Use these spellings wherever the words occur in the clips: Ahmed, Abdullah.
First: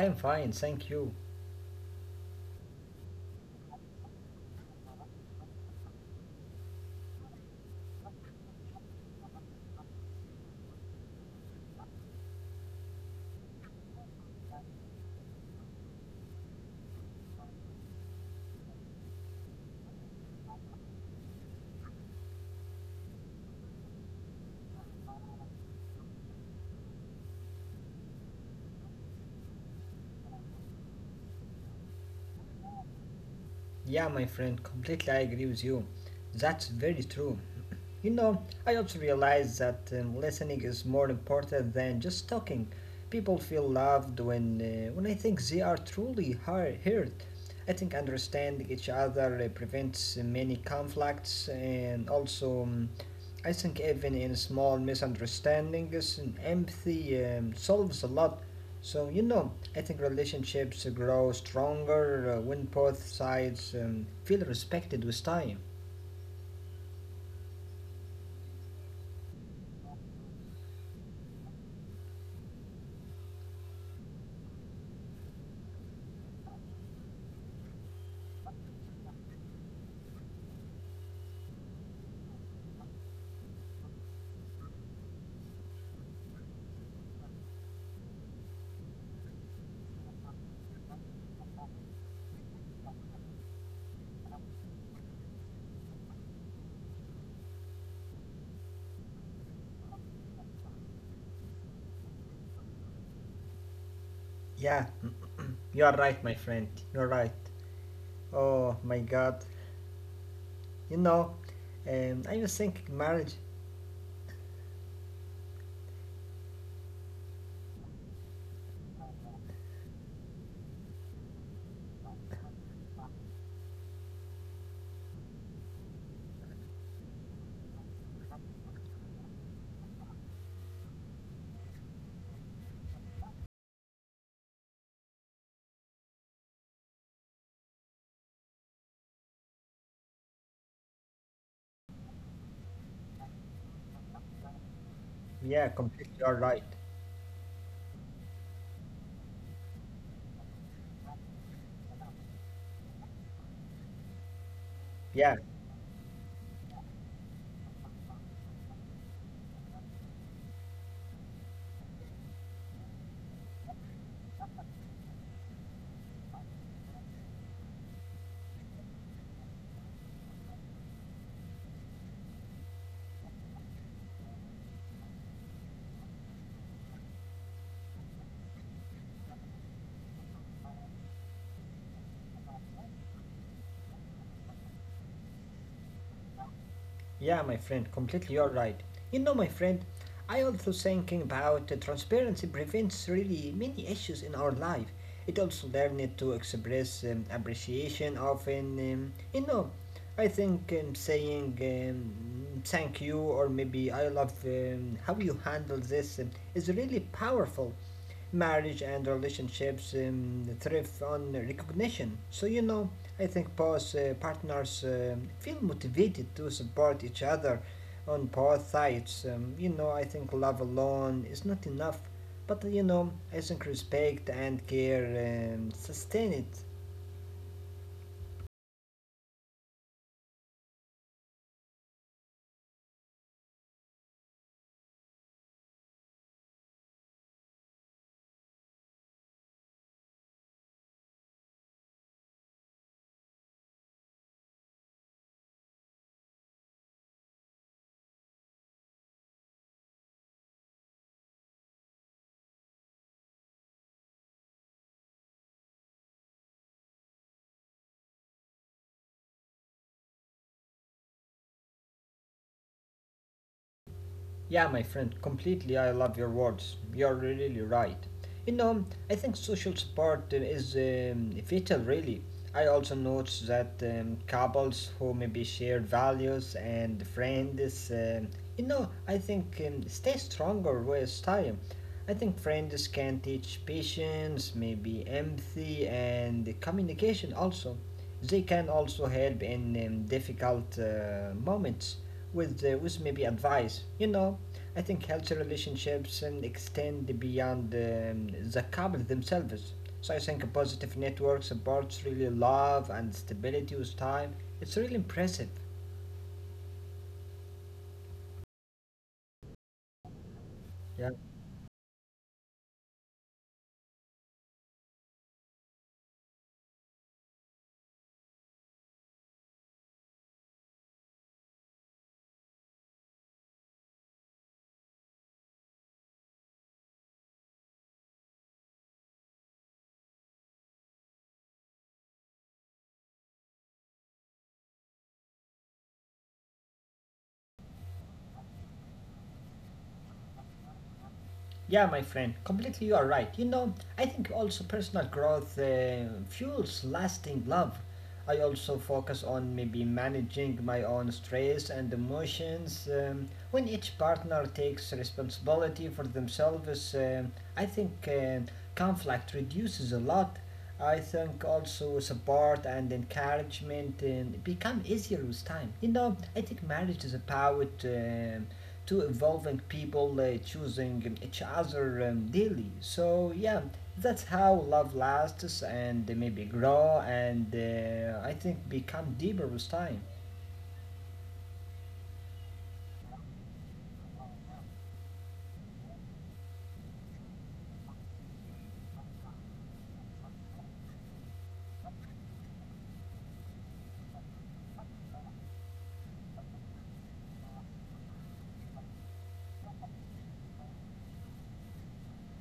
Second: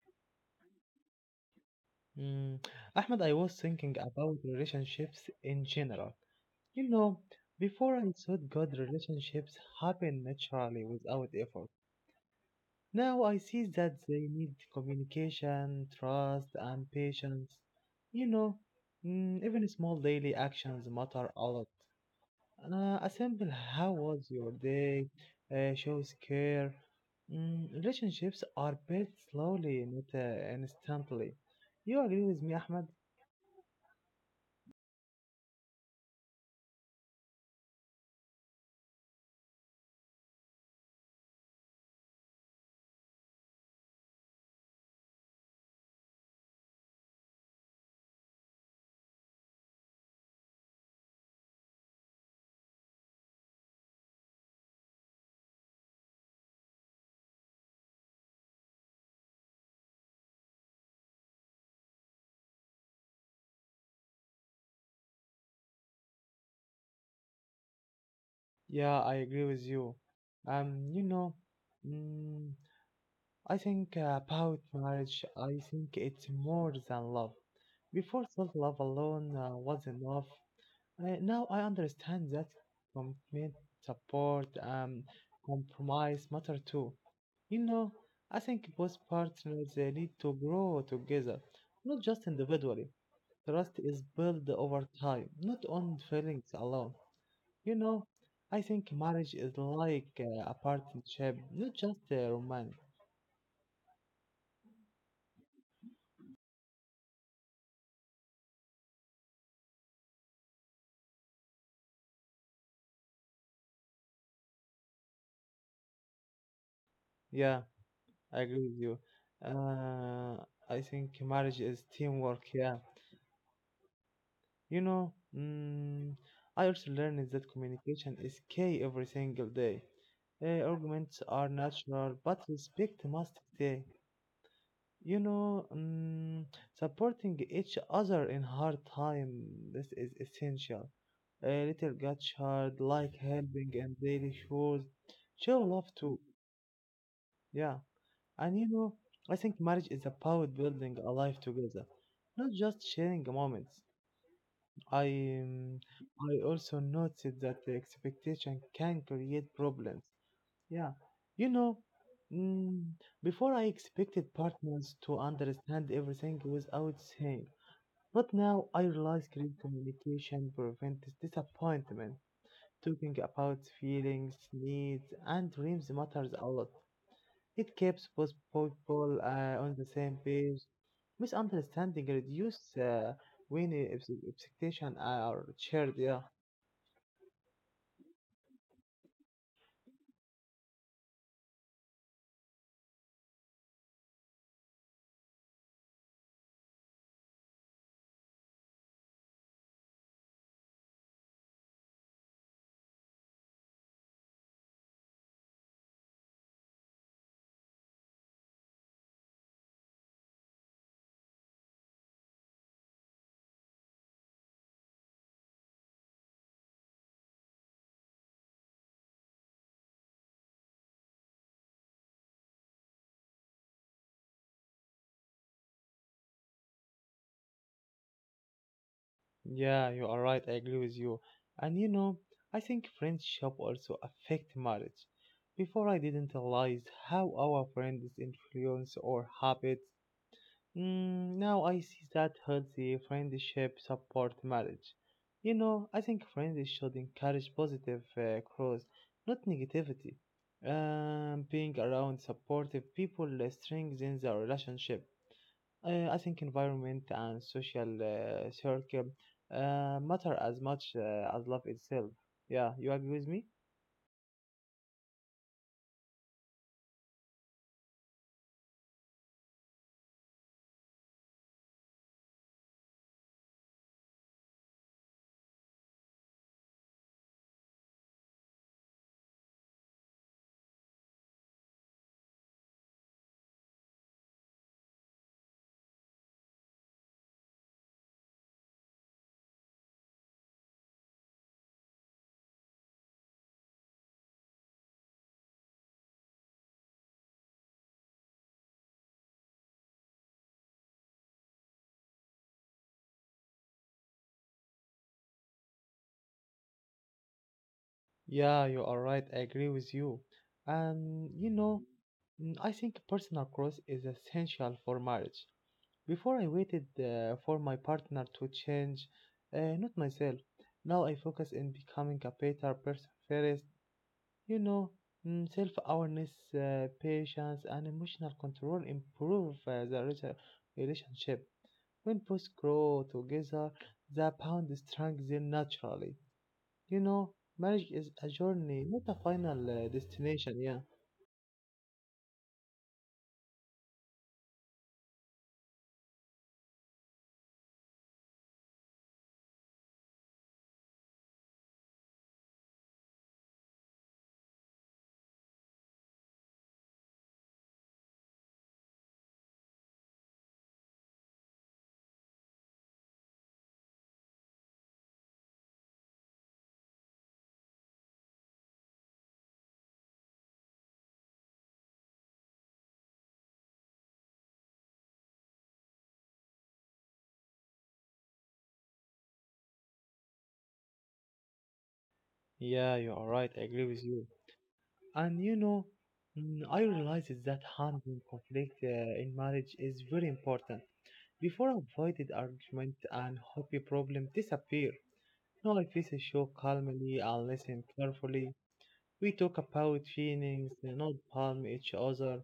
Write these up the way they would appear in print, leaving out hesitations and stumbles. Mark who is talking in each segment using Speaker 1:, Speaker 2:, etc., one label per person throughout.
Speaker 1: I am fine, thank you.
Speaker 2: Mm, Ahmed, I was thinking about relationships in general. You know, before I thought good relationships happen naturally without effort. Now I see that they need communication, trust, and patience. You know, even small daily actions matter a lot. A simple how was your day shows care. Relationships are built slowly, not instantly. You agree with me, Ahmed?
Speaker 1: Yeah, my friend, completely I agree with you. That's very true. You know, I also realize that listening is more important than just talking. People feel loved when I think they are truly heard. I think understanding each other prevents many conflicts, and also I think even in small misunderstandings and empathy solves a lot. So, you know, I think relationships grow stronger when both sides feel respected with time.
Speaker 2: Yeah, I agree with you. You know, mm, I think about marriage, I think it's more than love. Before self love alone was enough. Now I understand that commitment, support, compromise matter too. You know, I think both partners they need to grow together, not just individually. Trust is built over time, not on feelings alone. You know, I think marriage is like a partnership, not just a romance.
Speaker 1: Yeah, you are right, my friend. You're right. Oh my God, you know, I was thinking marriage.
Speaker 2: Yeah, I agree with you. Uh, I think marriage is teamwork. Yeah, you know, I also learned that communication is key every single day. Arguments are natural, but respect must stay. You know, supporting each other in hard time this is essential. A little got hard, like helping and daily chores. Show
Speaker 1: Yeah,
Speaker 2: love too.
Speaker 1: completely. You're right.
Speaker 2: Yeah. And you know, I think marriage is about building a life together, not just sharing moments. I
Speaker 1: Yeah.
Speaker 2: um, I also noted that the expectation can create problems. Yeah, you know, mm, before I expected partners to understand everything without saying, but now I realize great communication prevents disappointment. Talking about feelings, needs, and dreams matters a lot. It keeps both people on the same page. Misunderstanding reduce when expectations are shared. Yeah,
Speaker 1: Yeah, my friend, completely you're right. You know, my friend, I also thinking about the transparency prevents really many issues in our life. It also learned to express appreciation often. You know, I think saying thank you, or maybe I love how you handle this is really powerful. Marriage and relationships thrive on recognition. So, you know, I think both partners feel motivated to support each other on both sides. You know, I think love alone is not enough, but you know, I think respect and care sustain it.
Speaker 2: yeah, you are right. I agree with you. And you know, I think friendship also affect marriage. Before I didn't realize how our friends influence our habits. Now I see that healthy friendship support marriage. You know, I think friends should encourage positive growth, not negativity. Being around supportive people strengthens our relationship. I think environment and social circle matter as much as love itself. Yeah, you agree with me?
Speaker 1: Yeah, my friend, completely. I love your words. You're really right. You know, I think social support is vital, really. I also notice that couples who maybe share values and friends, you know, I think stay stronger with time. I think friends can teach patience, maybe empathy, and communication also. They can also help in difficult moments with maybe advice, you know. I think healthy relationships and extend beyond the couple themselves. So I think a positive network supports really love and stability with time. It's really impressive.
Speaker 2: Yeah, you are right. I agree with you.
Speaker 1: Yeah.
Speaker 2: And you know, I think personal growth is essential for marriage. Before I waited for my partner to change, not myself. Now I focus in becoming a better person first. You know, self-awareness, patience, and emotional control improve the relationship. When both grow together, the bond strengthens naturally. You know, marriage is a journey, not a final destination. Yeah.
Speaker 1: Yeah, my friend, completely you are right. You know, I think also personal growth fuels lasting love. I also focus on maybe managing my own stress and emotions. When each partner takes responsibility for themselves, I think conflict reduces a lot. I think also support and encouragement become easier with time. You know, I think marriage is about to evolving people choosing each other daily. So yeah, that's how love lasts and maybe grow, and I think become deeper with time.
Speaker 2: Yeah, you are right. I agree with you. And you know, I realized that handling conflict in marriage is very important. Before I avoided argument and happy problem disappear. Now I face a show calmly and listen carefully. We talk about feelings, not palm each other.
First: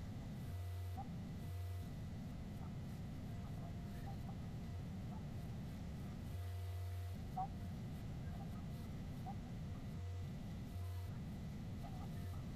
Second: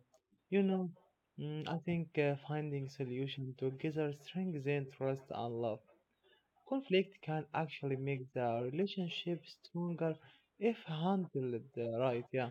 Speaker 2: You know, I think finding solution together strengthens trust and love. Conflict can actually make the relationship stronger if handled right. Yeah.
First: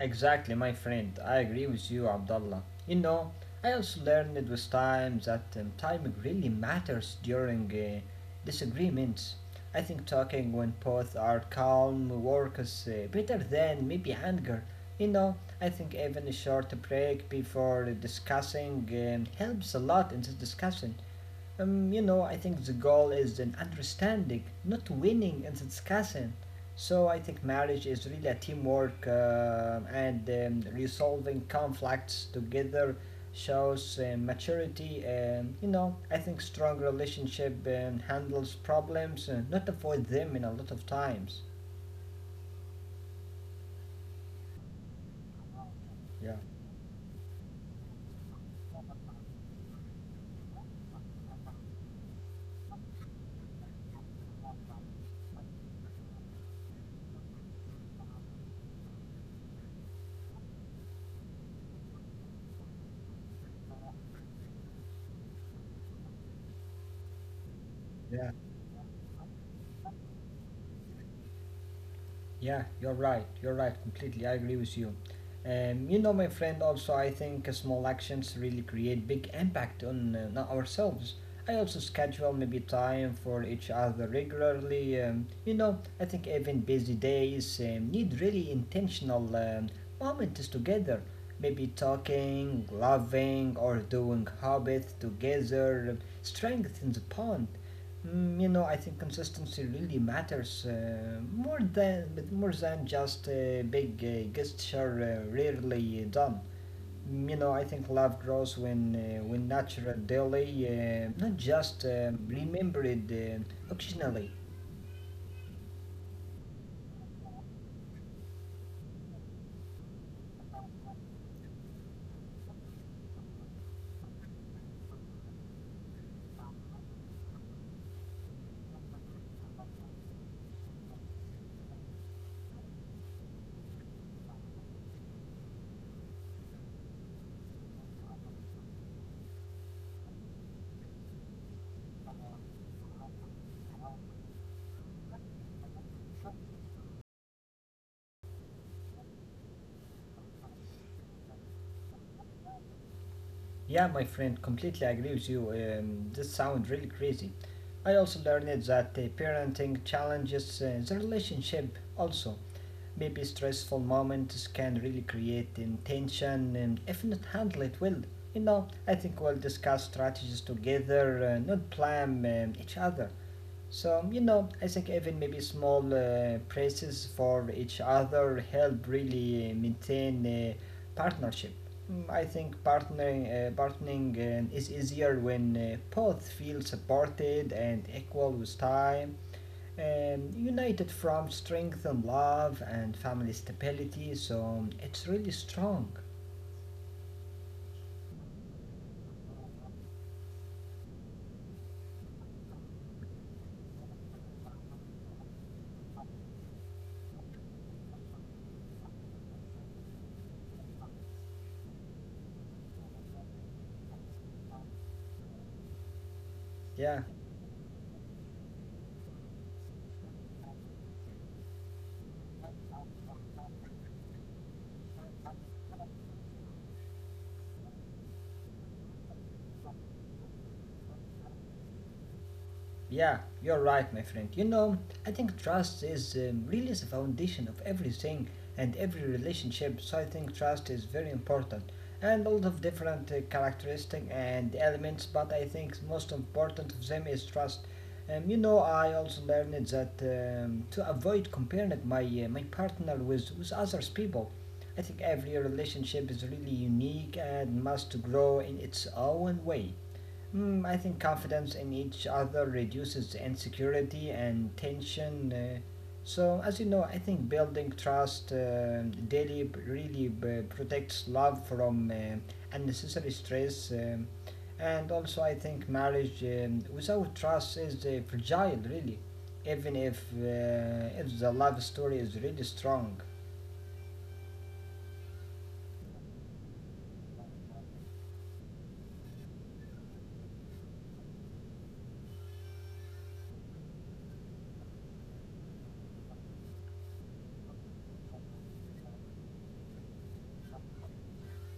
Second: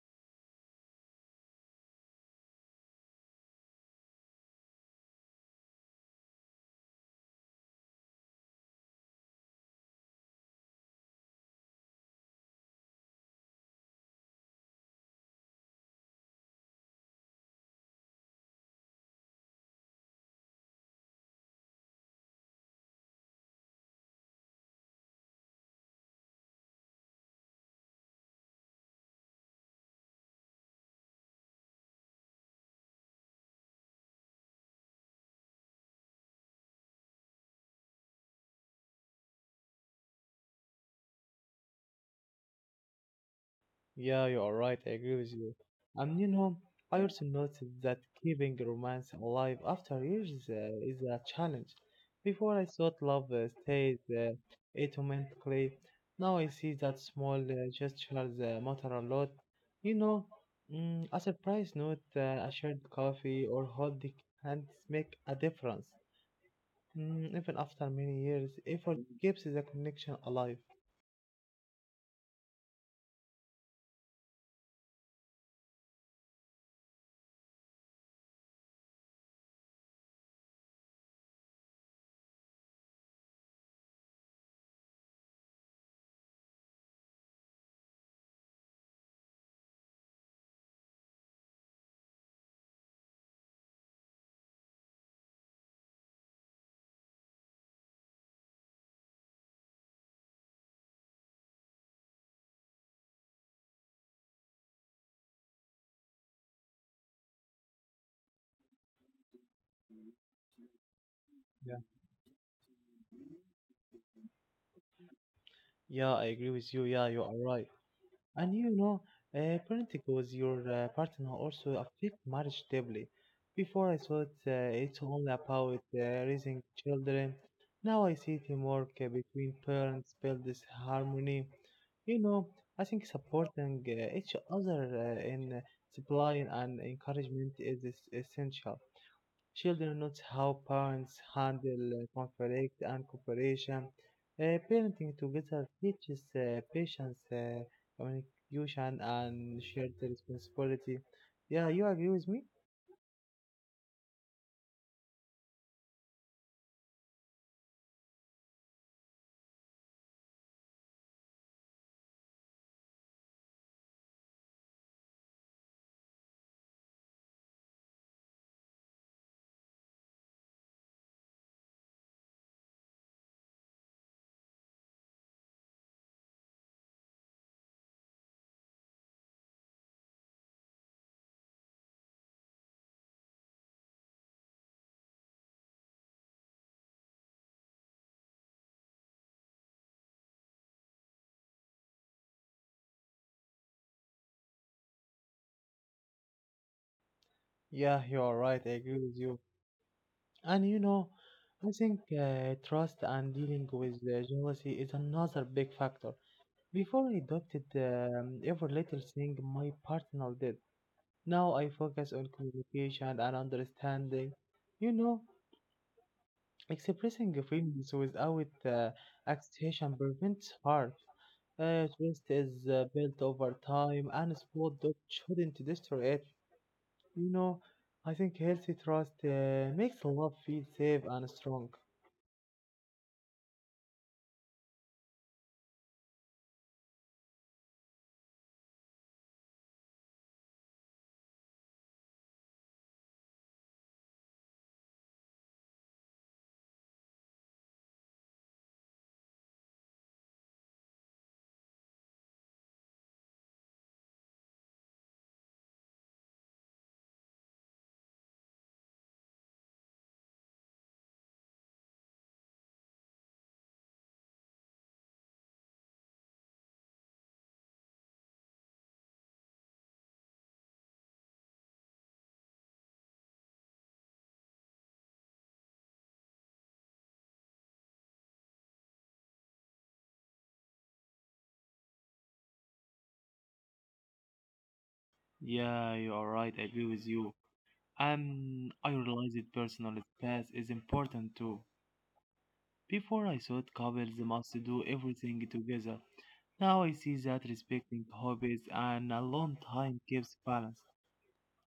Speaker 1: Exactly, my friend. I agree with you, Abdullah. You know, I also learned with time that time really matters during disagreements. I think talking when both are calm works better than maybe anger. You know, I think even a short break before discussing helps a lot in this discussion. You know, I think the goal is an understanding, not winning and discussing. So I think marriage is really a teamwork and resolving conflicts together shows maturity. And, you know, I think strong relationship handles problems, not avoid them in a lot of times.
Speaker 2: Yeah, you are right. I agree with you. And you
Speaker 1: Yeah,
Speaker 2: know, I also noticed that keeping romance alive after years is a challenge. Before I thought love stays automatically. Now I see that small gestures matter a lot. You know, a surprise note, a shared coffee, or holding hands make a difference. Even after many
Speaker 1: yeah.
Speaker 2: years, effort keeps the connection alive.
Speaker 1: Yeah, you're right. You're right, completely. I agree with you. You know, my friend, also, I think small actions really create big impact on not ourselves. I also schedule maybe time for each other regularly. You know, I think even busy days need really intentional moments together. Maybe talking, loving, or doing hobbies together strengthens the bond. Mm, you know, I think consistency really matters more than just a big gesture rarely done. Mm. You know, I think love grows when natural daily, not
Speaker 2: Yeah,
Speaker 1: just remembered occasionally.
Speaker 2: yeah, I agree with you. Yeah, you are right. And you know, parenting with your partner also affect marriage deeply. Before I thought it's only about raising children. Now I see teamwork between parents build this harmony. You know, I think supporting each other in supplying and encouragement is essential. Children note how parents handle conflict and cooperation. Parenting together teaches patience, communication, and shared responsibility. Yeah, you agree with me?
Speaker 1: Yeah, my friend, completely agree with you. This sounds really crazy. I also learned that parenting challenges the relationship also. Maybe stressful moments can really create tension, and if not handle it well. You know, I think we'll discuss strategies together, not blame each other. So, you know, I think even maybe small praises for each other help really maintain partnership. Mm, I think partnering is easier when both feel supported and equal with time, united from strength and love and family stability. So it's really strong.
Speaker 2: Yeah, you are right. I agree with you. And you know, I think trust and dealing with jealousy is another big factor. Before I adopted every little thing my partner did, now I focus on communication and understanding. You know,
Speaker 1: Yeah.
Speaker 2: expressing feelings without expression prevents harm. Trust is built over time and sport that shouldn't destroy it. You know, I think healthy trust makes love feel safe and strong.
Speaker 1: Yeah, you're right, my friend. You know, I think trust is really the foundation of everything and every relationship. So I think trust is very important, and a lot of different characteristics and elements. But I think most important of them is trust. You know, I also learned that to avoid comparing my partner with others people. I think every relationship is really unique and must grow in its own way. Hmm, I think confidence in each other reduces insecurity and tension. So, as you know, I think building trust daily really protects love from unnecessary stress. And also, I think marriage without trust is fragile, really, even if the love story is really strong.
Speaker 2: Yeah, you are right. I agree with you. I realize that personal space is important too. Before I thought couples must do everything together. Now I see that respecting hobbies and alone time gives balance.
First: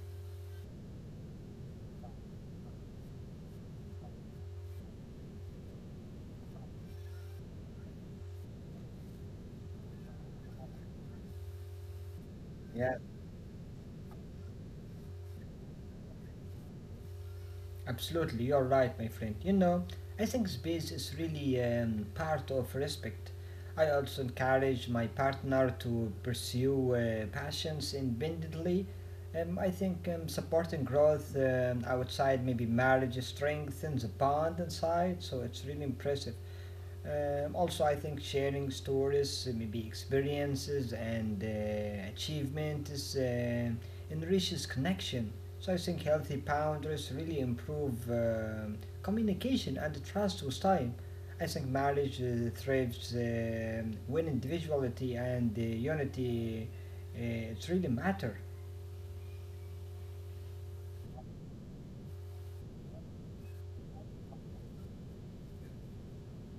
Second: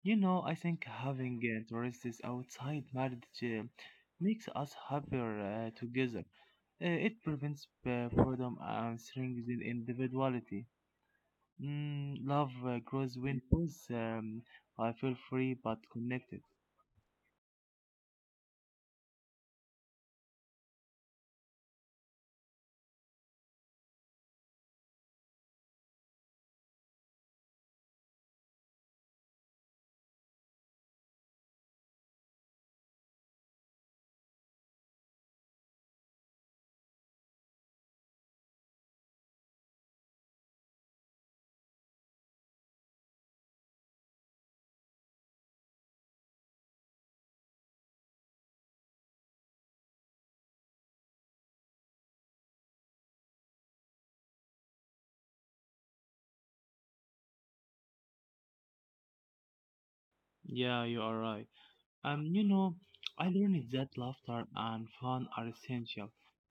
Speaker 2: You know, I think having interests outside marriage makes us happier together. It prevents boredom and strengthens individuality. Love
Speaker 1: Yeah.
Speaker 2: grows when both I feel free but connected.
Speaker 1: Absolutely, you're right, my friend. You know, I think space is really part of respect. I also encourage my partner to pursue passions independently. I think supporting growth outside maybe marriage strengthens the bond inside, so it's really impressive. Also, I think sharing stories, maybe experiences and achievements enriches connection. So I think healthy boundaries really improve communication and trust with time. I think marriage thrives when individuality and unity it really matter.
Speaker 2: Yeah, you are right. You know, I learned that laughter and fun are essential.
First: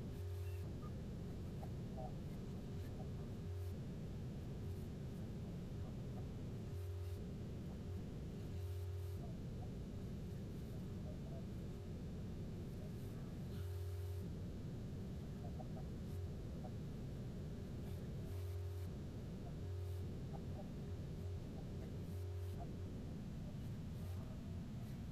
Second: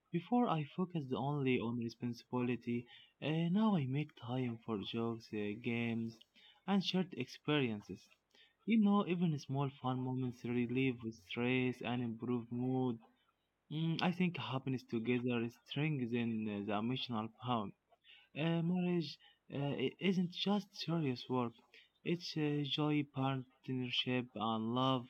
Speaker 2: Before I focused only on responsibility, now I make time for jokes, games, and shared experiences. You know, even small fun moments relieve stress and improve mood. I think happiness together strengthens the emotional bond. Marriage isn't just serious work; it's joy, partnership, and love.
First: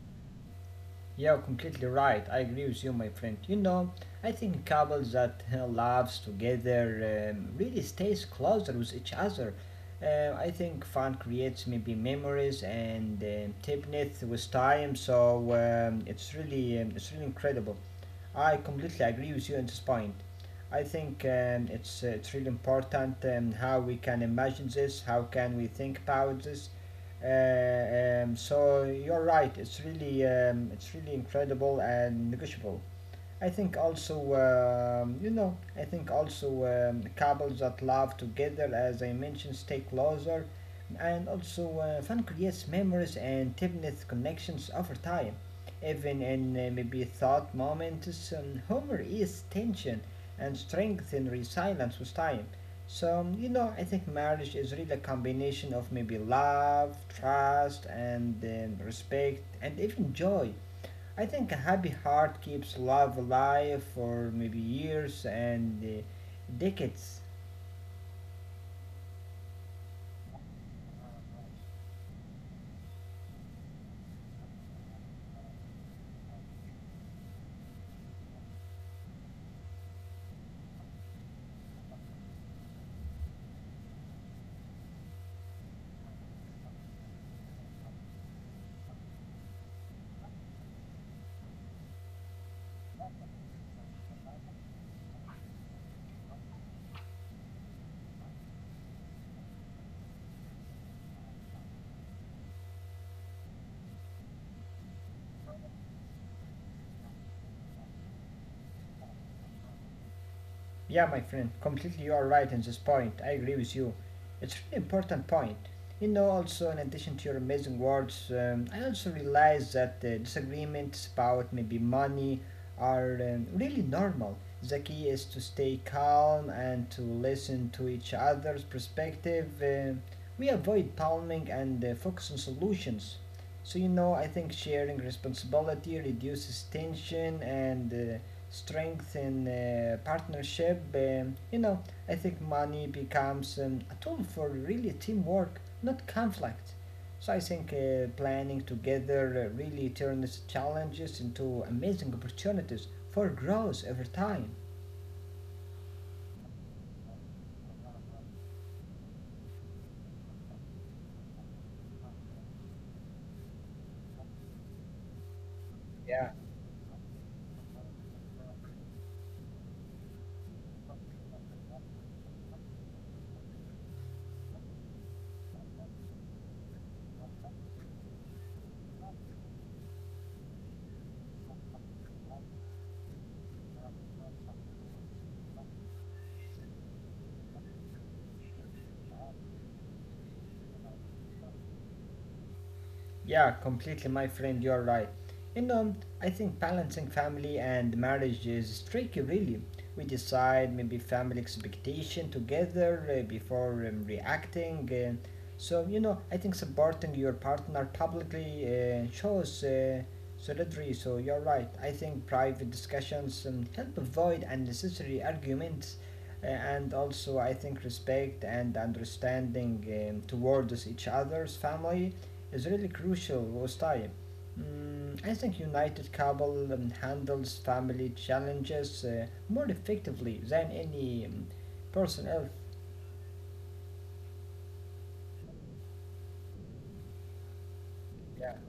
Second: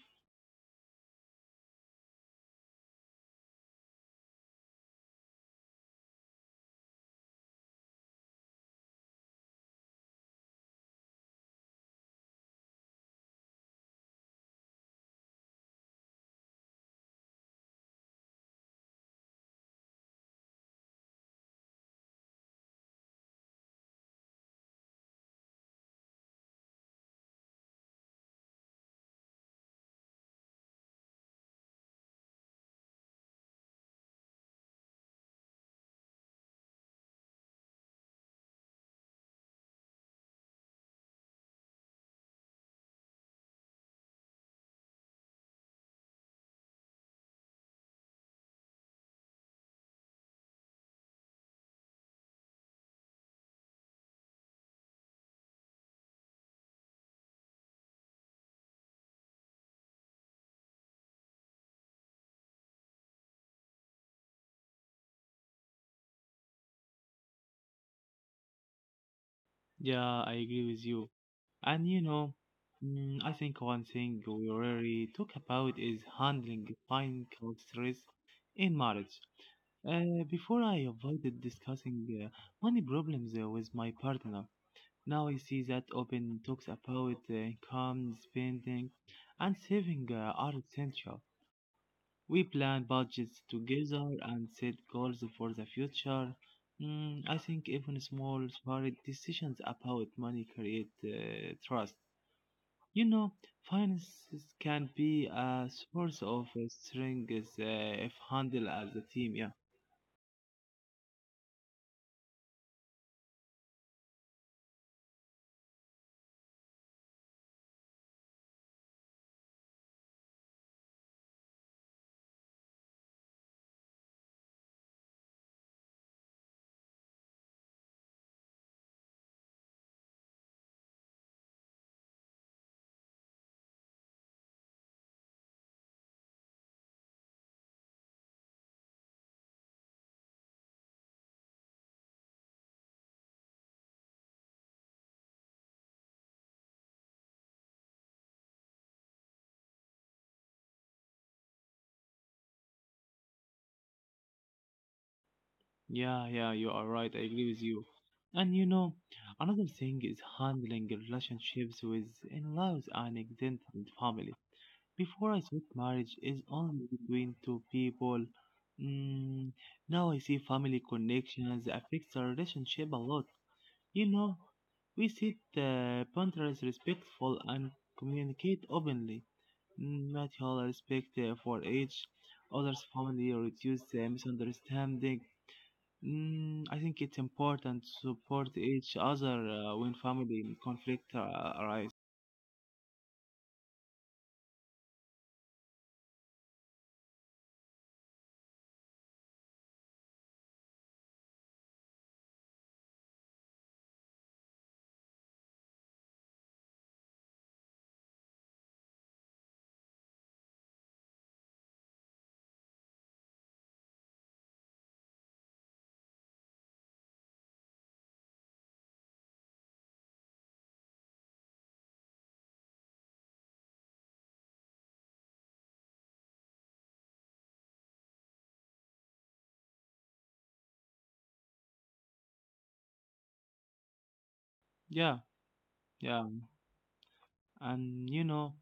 Speaker 1: You're completely right. I agree with you, my friend. You know, I think couples that lives together really stays closer with each other. I think fun creates maybe memories and deepness with time. So it's really incredible. I completely agree with you on this point. I think it's really important how we can imagine this, how can we think about this. So you're right. It's really incredible and negotiable. I think also, you know, I think also couples that love together, as I mentioned, stay closer, and also fun creates memories and deepens connections over time. Even in maybe thought moments, humor is tension and strength and resilience with time. So, you know, I think marriage is really a combination of maybe love, trust, and respect, and even joy. I think a happy heart keeps love alive for maybe years and decades.
Speaker 2: Yeah, I agree with you. And you know, I think one thing we rarely talk about is handling financial stress in marriage. Before I avoided discussing money problems with my partner. Now I see that open talks about income, spending, and saving are essential. We plan budgets together and set goals for the future. I think even small, smart decisions about money create trust. You know, finances can be a source of strength if handled as a team. Yeah,
Speaker 1: Yeah, my friend, completely you are right in this point. I agree with you. It's an important point. You know, also, in addition to your amazing words, I also realize that disagreements about maybe money are really normal. The key is to stay calm and to listen to each other's perspective. We avoid palming and focus on solutions. So, you know, I think sharing responsibility reduces tension and strength in partnership. You know, I think money becomes a tool for really teamwork, not conflict. So I think planning together really turns challenges into amazing opportunities for growth over time.
Speaker 2: yeah, yeah. You are right. I agree with you. And you know, another thing is handling relationships with in-laws and extended family. Before I thought marriage
Speaker 1: Yeah.
Speaker 2: is only between two people. Mm, Now I see family connections affects our relationship a lot. You know, we set boundaries respectful and communicate openly. Not respect for each other's family or reduce misunderstanding. I think it's important to support each other when family conflict arise.
Speaker 1: Yeah, completely, my friend, you're right. You know, I think balancing family and marriage is tricky, really. We decide maybe family expectation together before reacting. So, you know, I think supporting your partner publicly shows solidarity, so you're right. I think private discussions help avoid unnecessary arguments. And also, I think respect and understanding towards each other's family is really crucial was time. Mm, I think United Kabul handles family challenges more effectively than any person else.
Speaker 2: Yeah, yeah. And you
Speaker 1: Yeah.
Speaker 2: know,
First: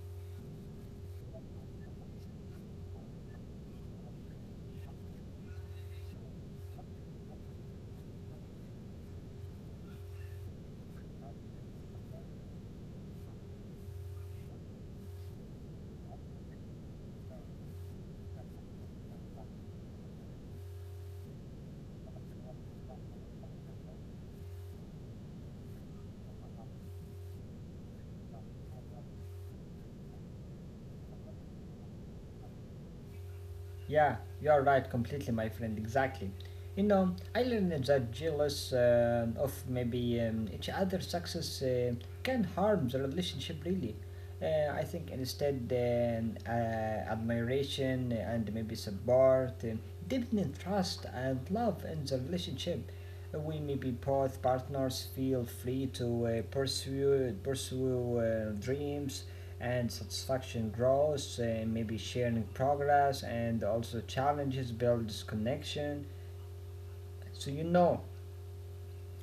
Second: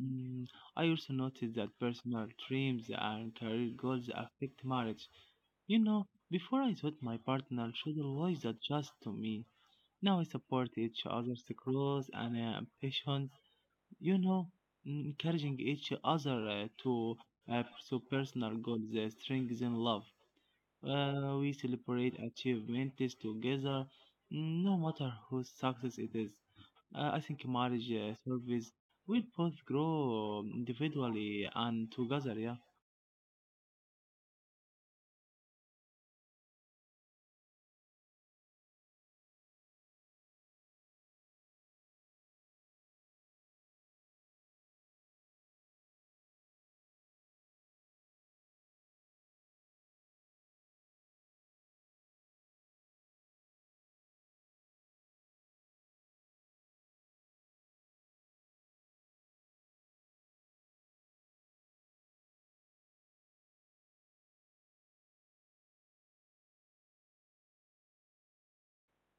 Speaker 2: mm, I also noticed that personal dreams and career goals affect marriage. You know, before I thought my partner should always adjust to me. Now I support each other's growth and ambitions. You know, encouraging each other to pursue personal goals strengthens love. We celebrate achievements together, no matter whose success it is. I think marriage service will both grow individually and together. Yeah,
Speaker 1: Yeah, you're right, completely, my friend, exactly. You know, I learned that jealous of maybe each other's success can harm the relationship really. I think instead, admiration and maybe support, deepening trust and love in the relationship. We maybe both partners feel free to pursue dreams, and satisfaction grows, maybe sharing progress and also challenges builds connection. So, you know,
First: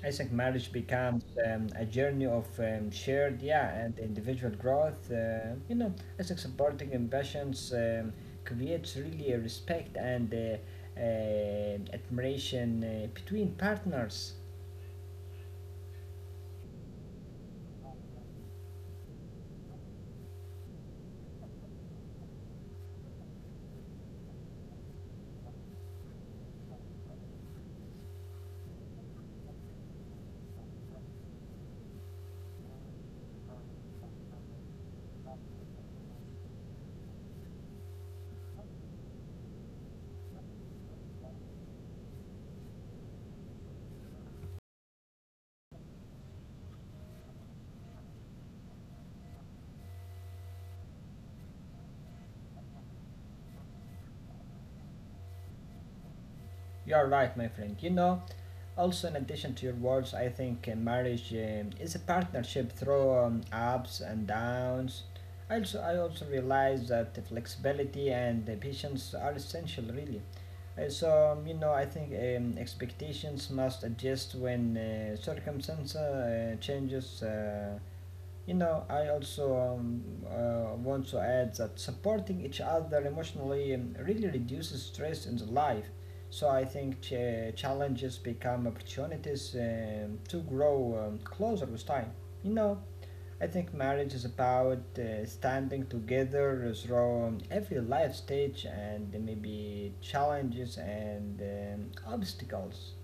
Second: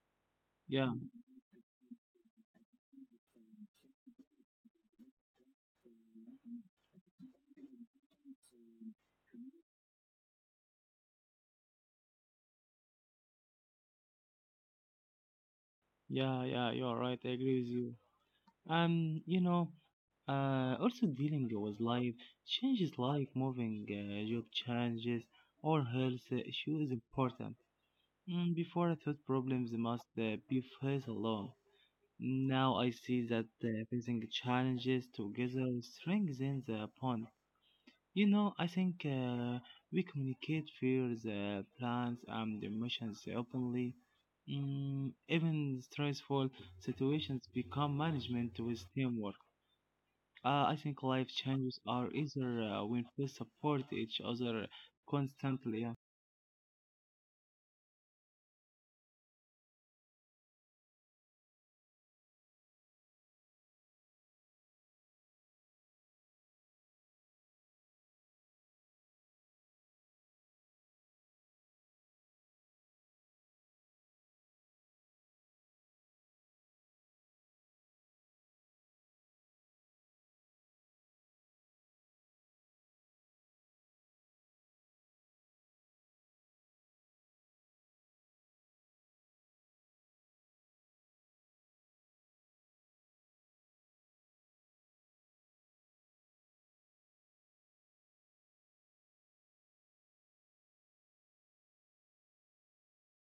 Speaker 1: I think marriage
Speaker 2: yeah.
Speaker 1: becomes a journey of shared, yeah, and individual growth. You know, I think supporting ambitions creates really a respect and admiration between partners.
Speaker 2: Yeah, yeah, you are right. I agree with you. You know, also dealing with life changes, life moving, job changes, or health issue is important. Before I thought problems must be faced alone. Now I see that facing challenges together strengthens the bond. You know, I think we communicate fears, plans, and emotions openly. Even stressful situations become management with teamwork. I think life changes are easier when we support each other constantly. Yeah,
Speaker 1: You're right, my friend. You know, Also, in addition to your words, I think marriage is a partnership through ups and downs. I also realize that the flexibility and the patience are essential, really. So, you know, I think expectations must adjust when circumstance changes. You know, I also want to add that supporting each other emotionally really reduces stress in the life. So I think challenges become opportunities to grow closer with time. You know, I think marriage is about standing together through every life stage and maybe challenges and obstacles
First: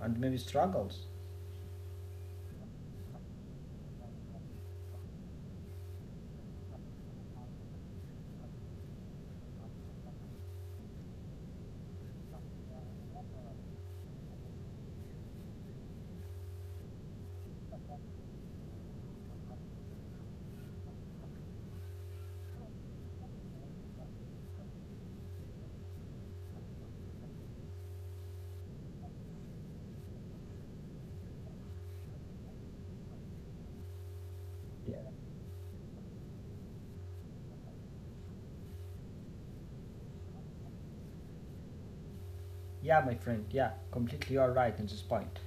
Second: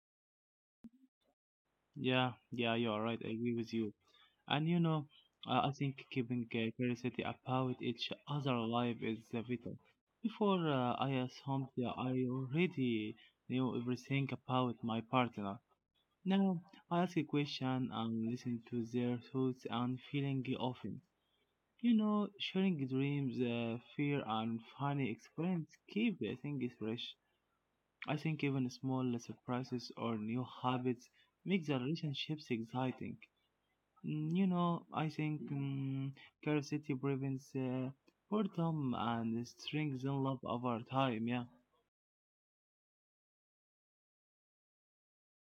Speaker 1: and maybe struggles.
Speaker 2: yeah, yeah, you are right. I agree with you. And you know, I think keeping curiosity about each other life is vital. Before I assumed that I already knew everything about my partner. Now I ask a question and listen to their thoughts and feeling often. You know, sharing dreams, fear, and funny experience keep the things fresh. I think even small surprises or new habits make the relationships exciting. You know,
Speaker 1: Yeah,
Speaker 2: I think curiosity prevents boredom and strengthens love over time. Yeah,
Speaker 1: yeah, my friend. Yeah, completely. You are right in this point.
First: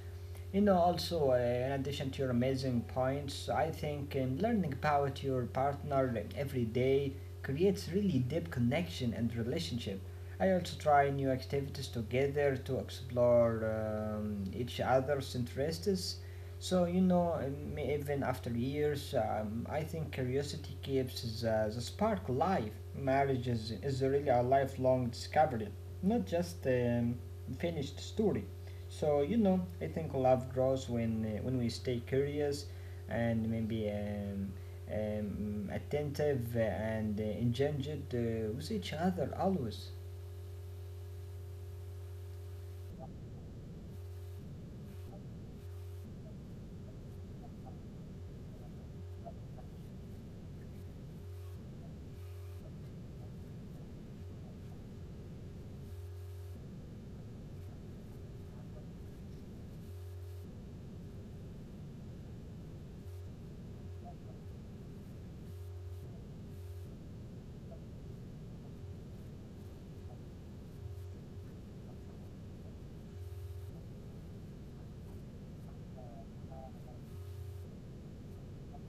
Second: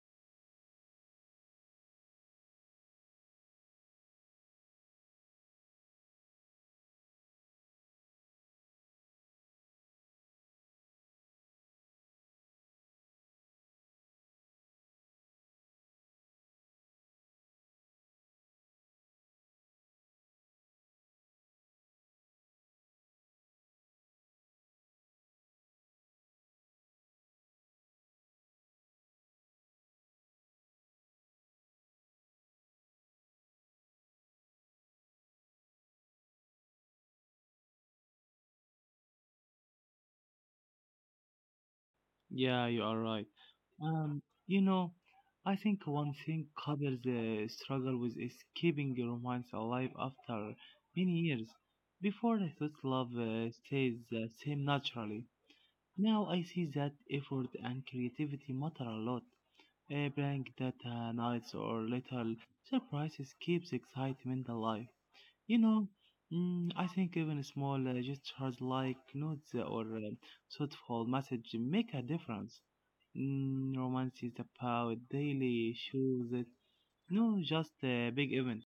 Speaker 1: You know, also, in addition to your amazing points, I think learning about your partner like, every day creates really deep connection and relationship. I also try new activities together to explore each other's interests. So, you know, even after years, I think curiosity keeps the spark alive. Marriage is really a lifelong discovery, not just finished story. So you know, I think love grows when when we stay curious and maybe attentive and engaged with each other always.
Speaker 2: yeah, you are right. Um, you know, I think one thing couples struggle with is keeping the romance alive after many years. Before I thought love stays the same naturally. Now I see that effort and creativity matter a lot. A blank data, nights, or little surprises keeps excitement alive. You know, I think even small gestures like notes or thoughtful message make a difference. Romance is about daily issues, no, just big events.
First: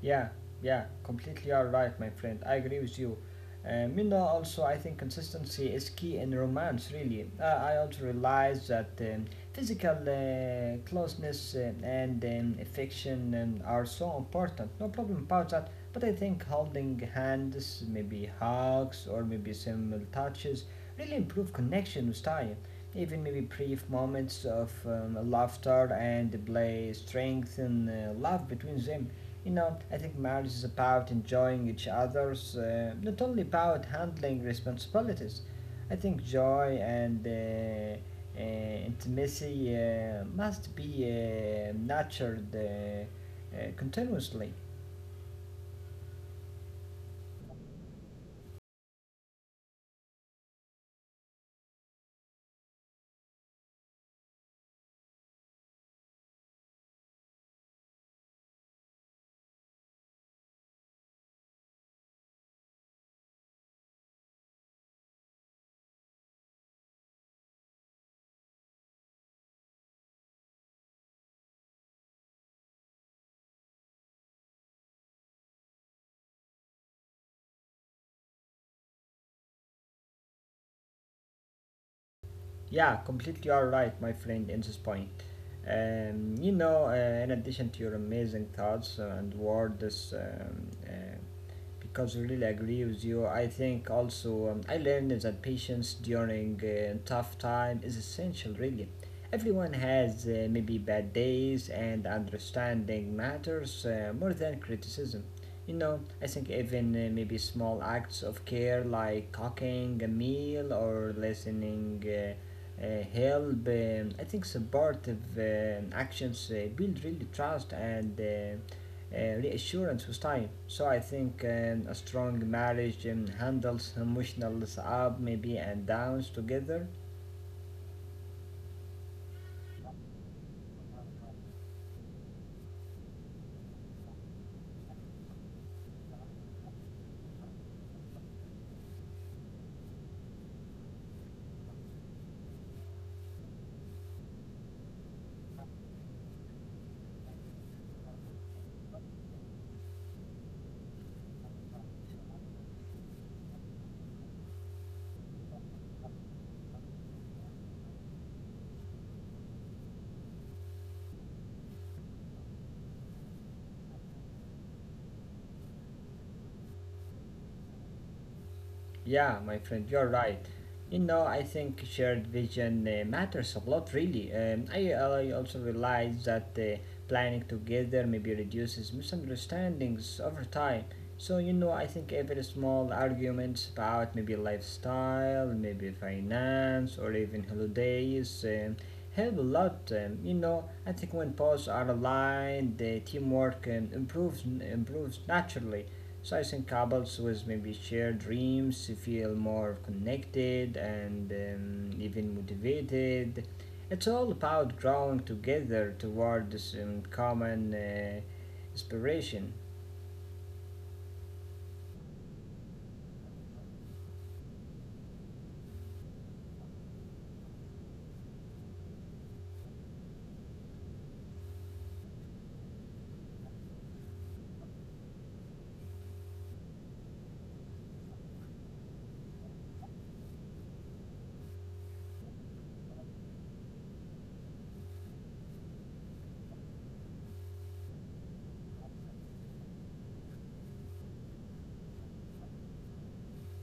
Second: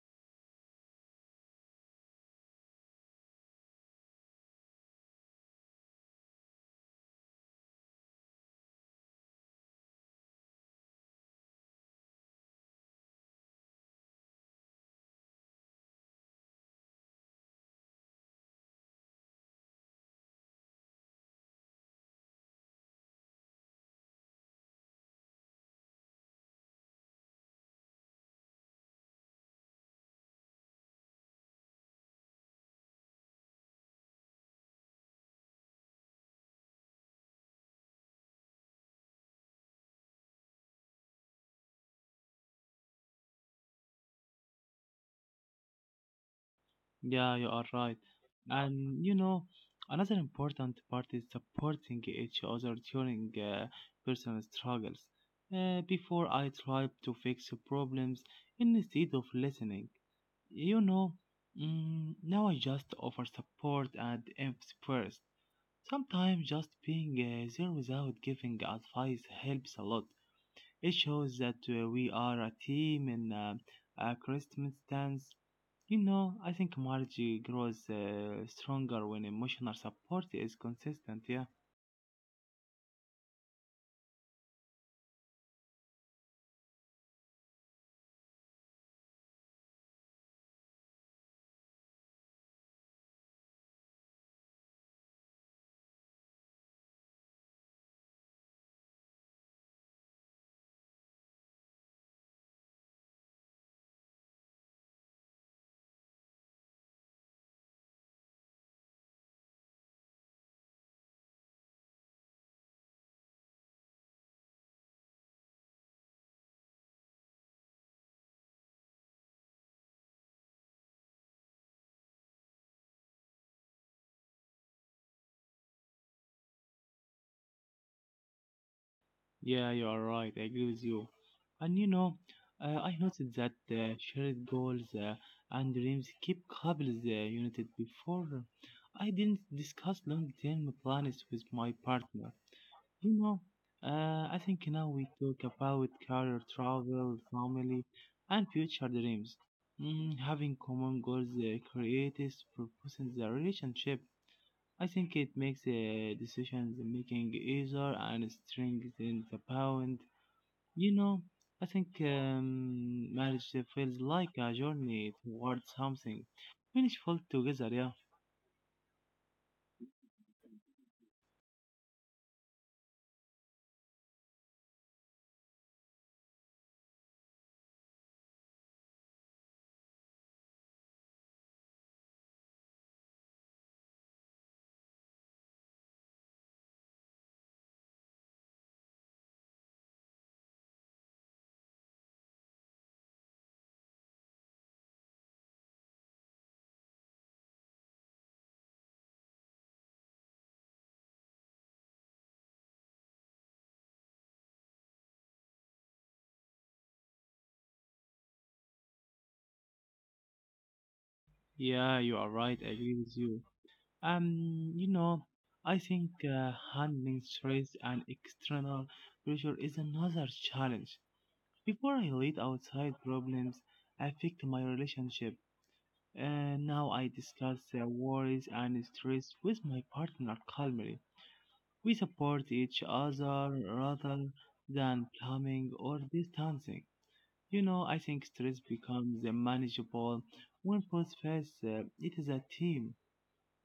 Speaker 1: Yeah, yeah, completely all right, my friend. I agree with you. Minna, also, I think consistency is key in romance, really. I also realize that physical closeness and affection are so important. No problem about that. But I think holding hands, maybe hugs, or maybe simple touches really improve connection with time. Even maybe brief moments of laughter and play strengthen love between them. You know, I think marriage is about enjoying each other's, not only about handling responsibilities. I think joy and intimacy must be nurtured continuously.
Speaker 2: Yeah, you are right. And you know, another important part is supporting each other during personal struggles. Before I tried to fix problems instead of listening. You know, now I just offer support and empathy first. Sometimes just being there without giving advice helps a lot. It shows that we are a team in a Christmas dance. You know, I think marriage grows stronger when emotional support is consistent. Yeah,
Speaker 1: Yeah, completely all right, my friend, in this point. You know, in addition to your amazing thoughts and words, because I really agree with you, I think also I learned that patience during tough time is essential, really. Everyone has maybe bad days, and understanding matters more than criticism. You know, I think even maybe small acts of care like cooking a meal or listening uh, help I think supportive actions build really trust and reassurance with time, so I think a strong marriage handles emotional ups maybe and downs together.
Speaker 2: yeah, you are right. I agree with you. And you know, I noticed that shared goals and dreams keep couples united. Before, I didn't discuss long-term plans with my partner. You know, I think now we talk about career, travel, family, and future dreams. Having common goals creates purpose in the relationship. I think it makes decisions making easier and strengthens the bond. You know, I think marriage feels like a journey towards something. Finish fall together, yeah.
Speaker 1: Yeah, my friend, you're right. You know, I think shared vision matters a lot, really. I also realize that planning together maybe reduces misunderstandings over time. So, you know, I think every small arguments about maybe lifestyle, maybe finance, or even holidays help a lot. You know, I think when posts are aligned, the teamwork um, improves naturally. So I think couples with maybe shared dreams feel more connected and even motivated. It's all about growing together toward this common inspiration.
Speaker 2: Yeah, you are right. I agree with you. You know, I think handling stress and external pressure is another challenge. Before I let outside problems affect my relationship, now I discuss worries and stress with my partner calmly. We support each other rather than blaming or distancing. You know, I think stress becomes manageable when both face it is a team.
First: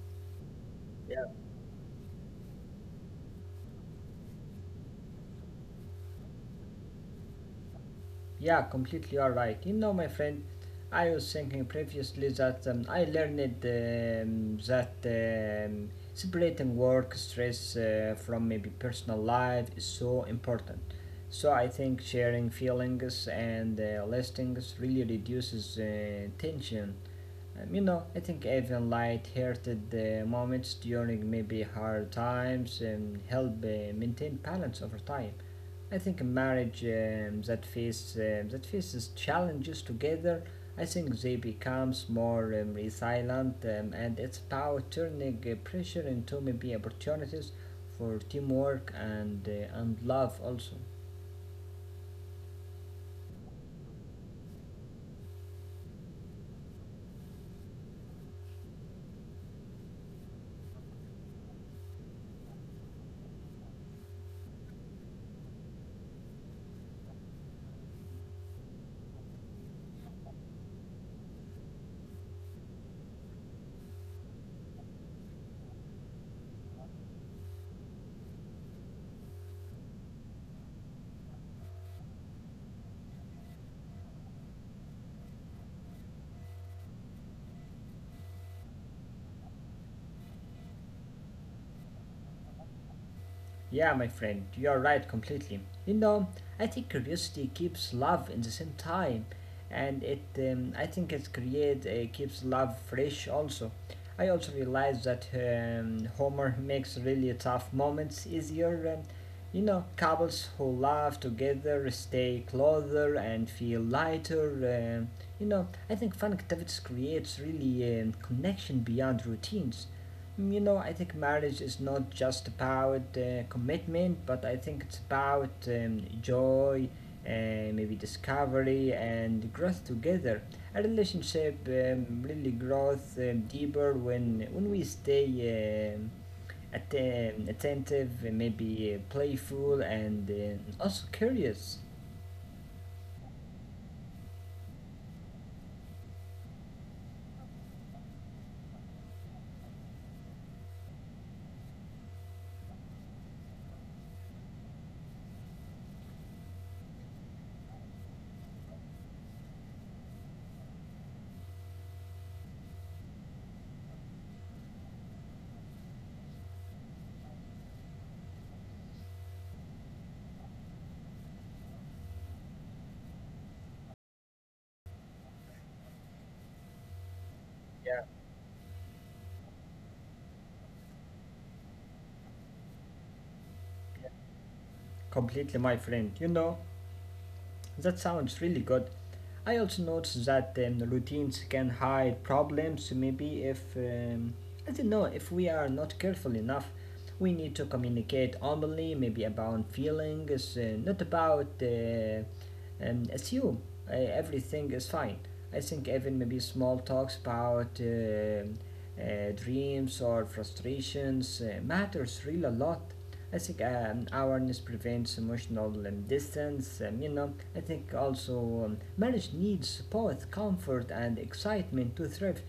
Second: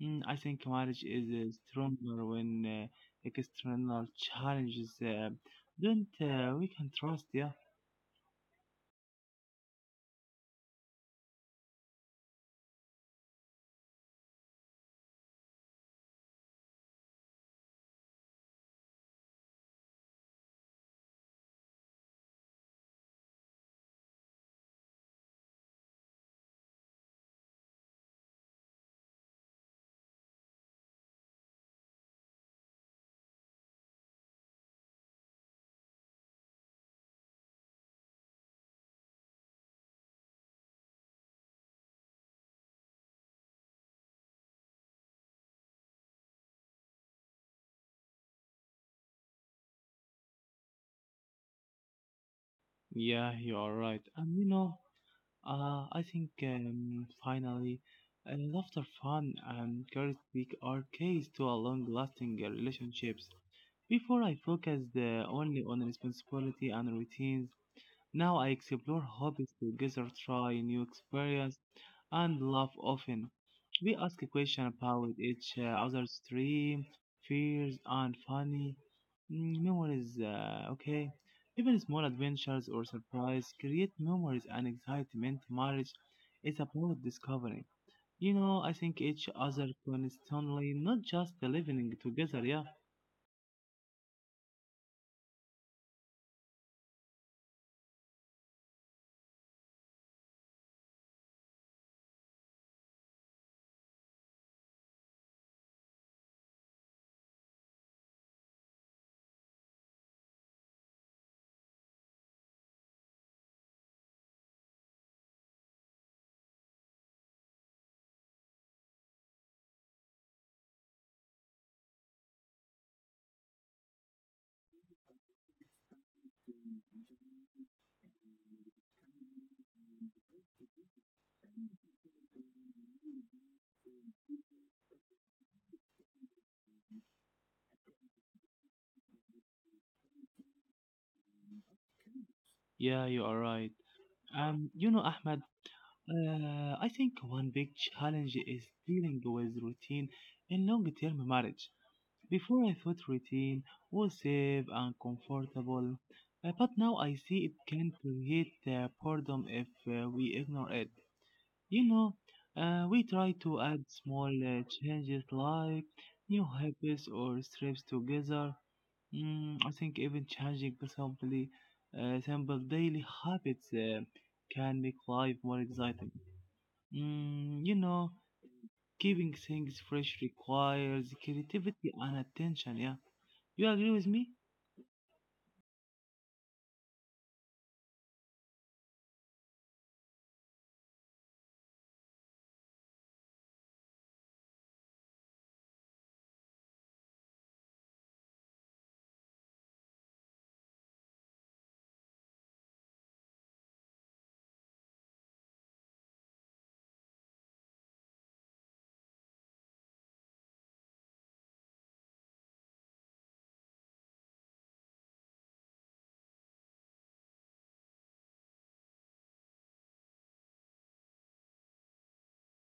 Speaker 2: I think marriage is stronger when external challenges don't we can trust. Yeah,
Speaker 1: Yeah, completely all right. You know, my friend, I was thinking previously that I learned that separating work stress from maybe personal life is so important. So I think sharing feelings and listings really reduces tension. You know, I think even light-hearted moments during maybe hard times help maintain balance over time. I think a marriage that faces challenges together. I think they becomes more resilient, and it's about turning pressure into maybe opportunities for teamwork and love also.
Speaker 2: yeah, you are right. And you know, I think finally, laughter, fun, and curiosity are keys to a long-lasting relationships. Before I focused only on responsibility and routines, now I explore hobbies together, try new experience, and laugh often. We ask a question about each other's dreams, fears, and funny memories. Okay, even small adventures or surprise create memories and excitement. Marriage is about discovery. You know, I think each other constantly, not just living together. Yeah,
Speaker 1: Yeah, my friend, you're right completely. You know, I think curiosity keeps love in the same time, and it I think it create keeps love fresh also. I also realize that Homer makes really tough moments easier, and you know, couples who love together stay closer and feel lighter. um you know, I think fun activities creates really connection beyond routines. You know, I think marriage is not just about commitment, but I think it's about joy, maybe discovery, and growth together. A relationship really grows deeper when we stay attentive, and maybe playful, and also curious.
Speaker 2: yeah, you are right. You know, Ahmed. I think one big challenge is dealing with routine in long term marriage. Before I thought routine was safe and comfortable, but now I see it can create boredom if we ignore it. You know, we try to add small changes like new habits or trips together. I think even simple daily habits can make life more exciting. Mm, you
Speaker 1: Yeah,
Speaker 2: know, keeping things fresh requires creativity and attention. Yeah, you agree with me?
Speaker 1: completely, my friend. You know, that sounds really good. I also noticed that routines can hide problems. Maybe if I don't know if we are not careful enough, we need to communicate openly, maybe about feelings, not about assume everything is fine. I think even maybe small talks about dreams or frustrations matters really a lot. I think awareness prevents emotional distance. You know, I think also marriage needs both comfort and excitement to thrive.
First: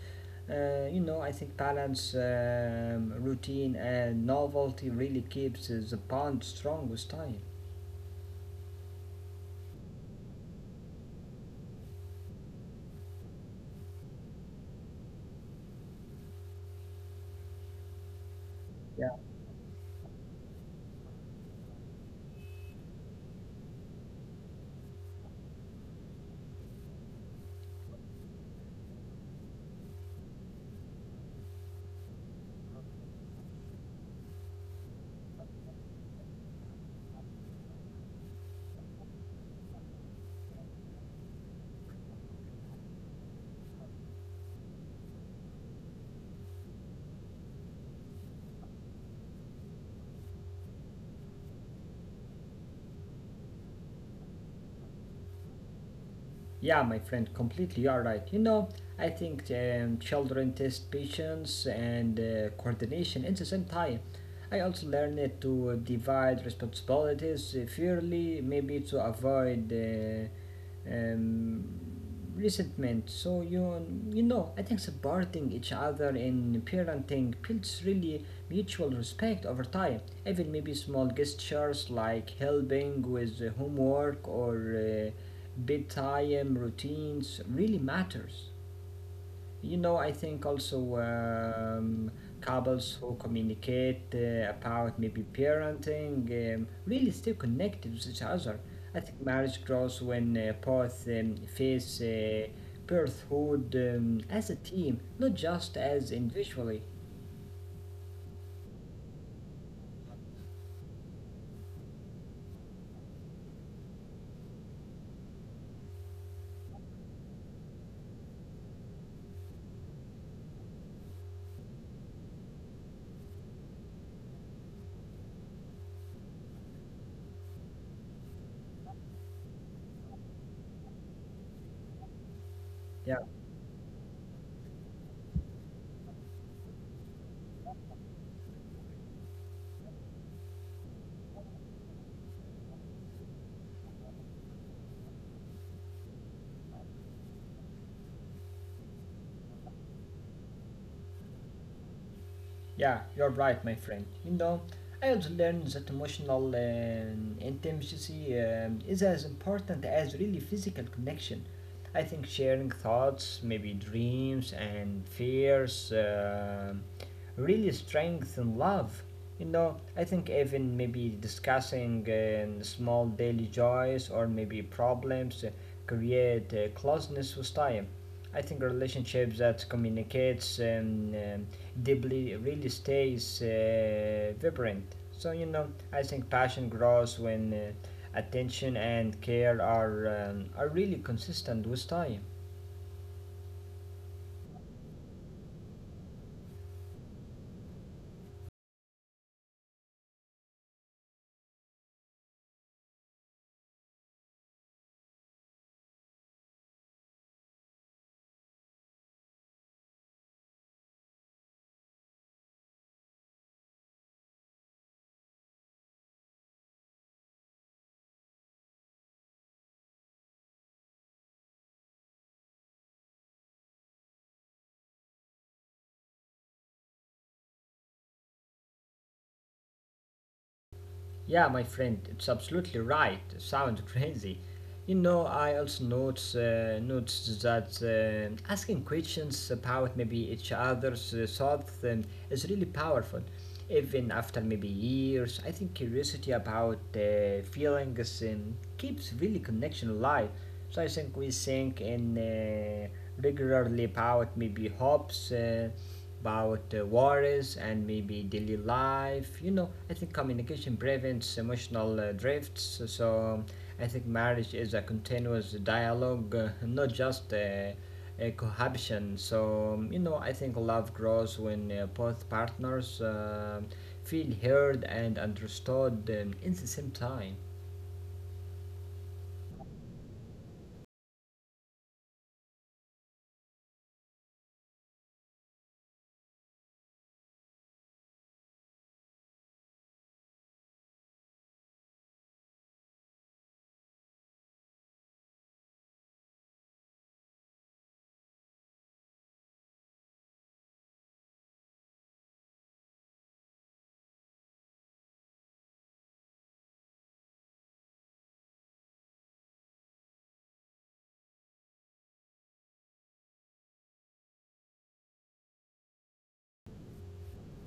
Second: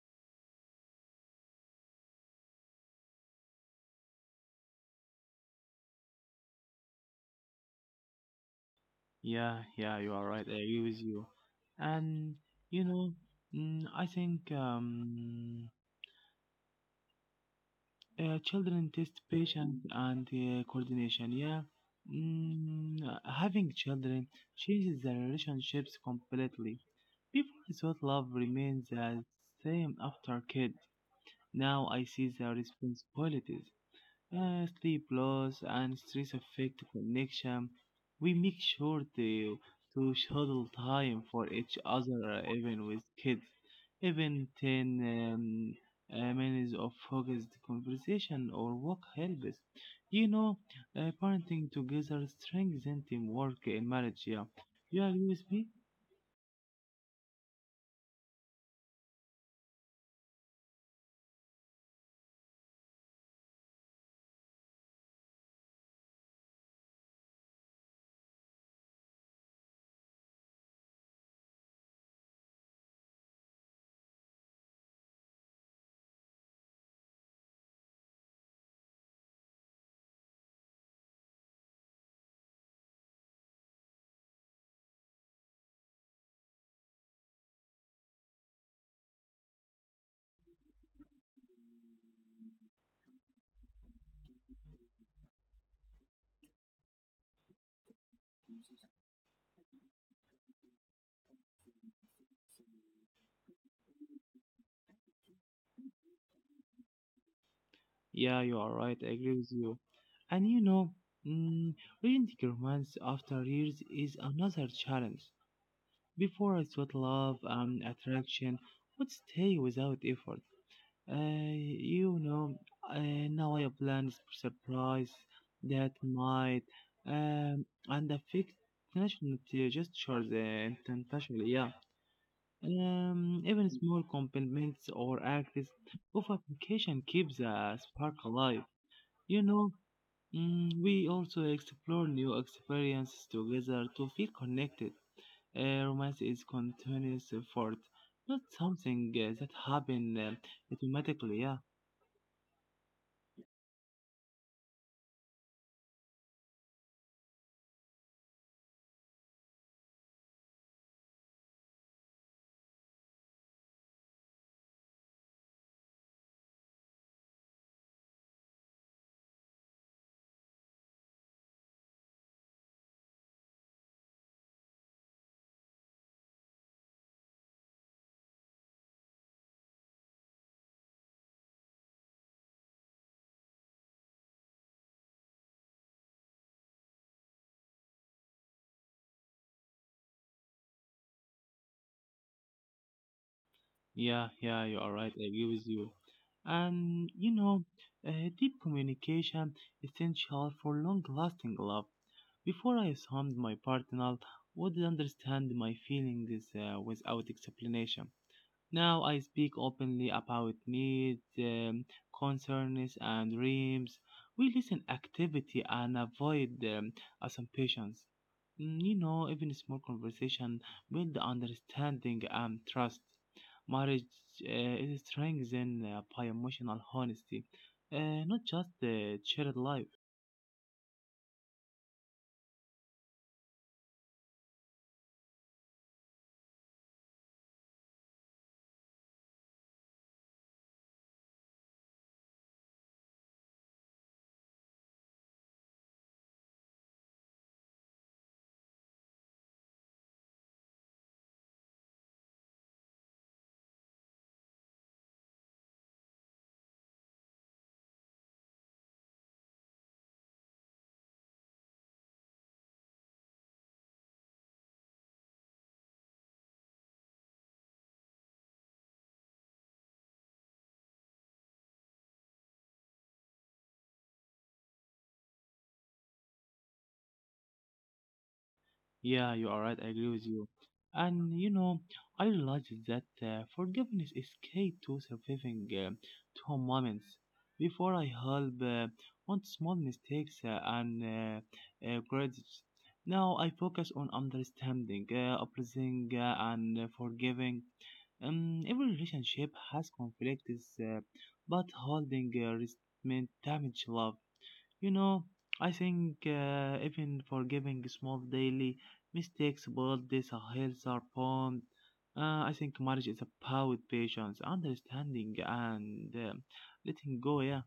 Speaker 1: You know, I think balance, routine, and novelty really keeps the bond strong with time.
Speaker 2: Yeah, yeah, you are right. I agree with you. And you know, mm, I think children
Speaker 1: Yeah.
Speaker 2: test patience and coordination. Yeah, mm, having children changes the relationships completely. People thought love remains the same after kids. Now I see the responsibilities. Sleep loss and stress affect connection. We make sure to schedule time for each other, even with kids. Even 10 minutes of focused conversation or work helps. You know, parenting together strengthens teamwork in marriage. Yeah, you agree with me?
Speaker 1: Yeah, my friend, completely you are right. You know, I think children test patience and coordination at the same time. I also learned to divide responsibilities fairly, maybe to avoid um, resentment. So you know, I think supporting each other in parenting builds really mutual respect over time. Even maybe small gestures like helping with the homework or uh, bedtime routines really matters. You know, I think also couples who communicate about maybe parenting really stay connected with each other. I think marriage grows when both face birthhood as a team, not just as individually.
Speaker 2: Yeah, you are right. I agree with you. And you know, mm, reading romance after years is another challenge. Before I thought love and attraction would stay without effort. You know, now I plan surprise that might and affect national gestures and intentionally, yeah.
Speaker 1: Yeah.
Speaker 2: Even small compliments or acts of application keeps the spark alive. You know, mm, we also explore new experiences together to feel connected. Romance is continuous effort, not something that happens automatically. Yeah.
Speaker 1: Yeah, you're right, my friend. You know, I have learned that emotional intimacy is as important as really physical connection. I think sharing thoughts, maybe dreams and fears, really strengthen love. You know, I think even maybe discussing small daily joys or maybe problems create closeness with time. I think relationships that communicates deeply really stays vibrant. So, you know, I think passion grows when attention and care are really consistent with time.
Speaker 2: Yeah, yeah, you're right. I agree with you. And you know, deep communication essential for long-lasting love. Before I assumed my partner would understand my feelings without explanation, now I speak openly about needs, concerns, and dreams. We listen activity and avoid assumptions. Mm, you know, even small conversation build understanding and trust. Marriage uh, is strengthened by emotional honesty, not just shared life.
Speaker 1: Yeah, my friend, it's absolutely right. It sounds crazy. You know, I also notes noticed that asking questions about maybe each other's thoughts is really powerful. Even after maybe years, I think curiosity about feelings keeps really connection alive. So I think we think in regularly about maybe hopes. About worries and maybe daily life. You know, I think communication prevents emotional drifts. So I think marriage is a continuous dialogue, not just a cohabitation. So you know, I think love grows when both partners feel heard and understood in the same time.
Speaker 2: Yeah, you are right. I agree with you. And you know, I realized that forgiveness is key to surviving tough moments. Before I help on small mistakes and grudges, now I focus on understanding, appraising, and forgiving. Every relationship has conflicts, but holding resentment damage love. You know, I think even forgiving small daily mistakes build this healthier bond. I think marriage is about patience, understanding, and letting go. Yeah,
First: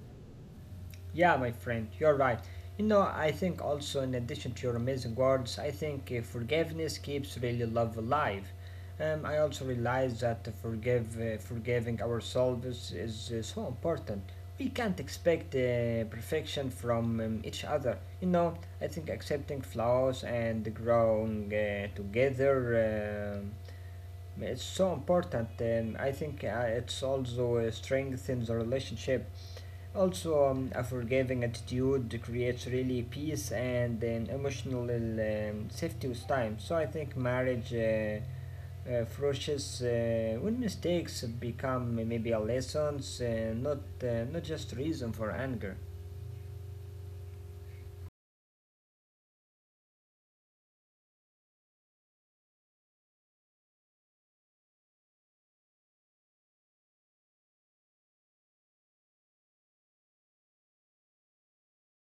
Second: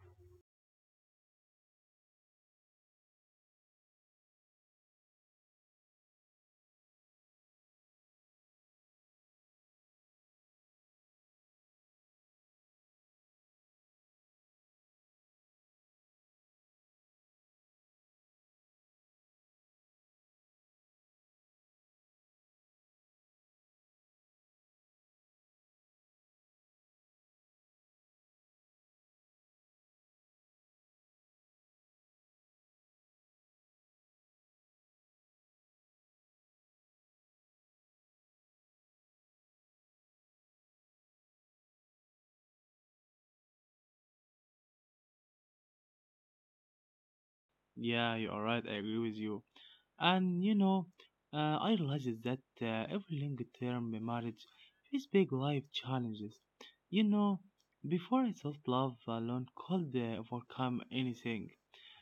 Speaker 1: Yeah, my friend, you're right. You know, I think also, in addition to your amazing words, I think forgiveness keeps really love alive. I also realize that forgiving ourselves is so important. We can't expect perfection from each other. You know, I think accepting flaws and growing together, um, it's so important. I think it's also strengthens the relationship. Also, a forgiving attitude creates really peace and an emotional safety with time. So I think marriage flourishes when mistakes become maybe a lessons, not not just reason for anger.
Speaker 2: yeah, you are right. I agree with you. And you know, I realized that every long term marriage faces big life challenges. You know, before I thought love alone could overcome anything.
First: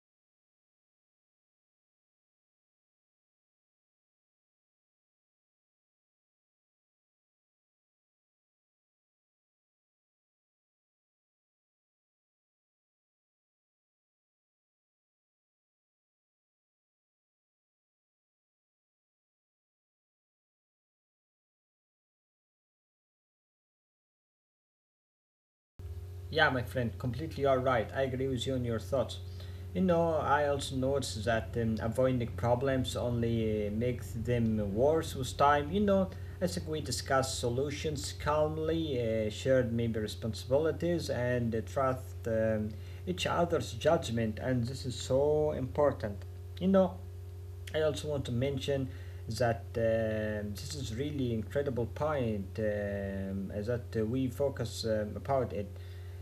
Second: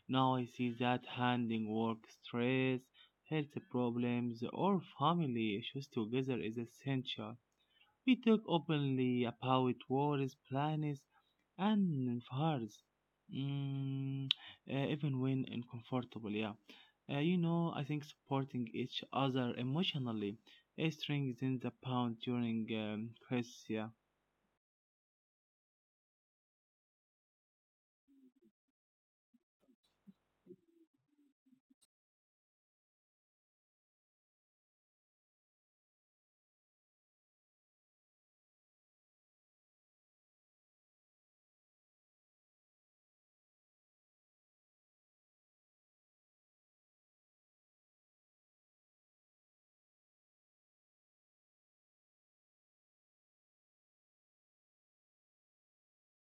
Speaker 2: Now I see that handling work stress, health problems, or family issues together is essential. We talk openly about worries, plans, and fears, mm, even when uncomfortable. Yeah, uh, you know, I think supporting each other emotionally strengthens the bond during crisis. Yeah,
Speaker 1: Yeah, my friend, completely you're right. I agree with you on your thoughts. You know, I also noticed that avoiding problems only makes them worse with time. You know, I think we discuss solutions calmly, shared maybe responsibilities, and trust each other's judgment, and this is so important. You know, I also want to mention that this is really incredible point that we focus about it,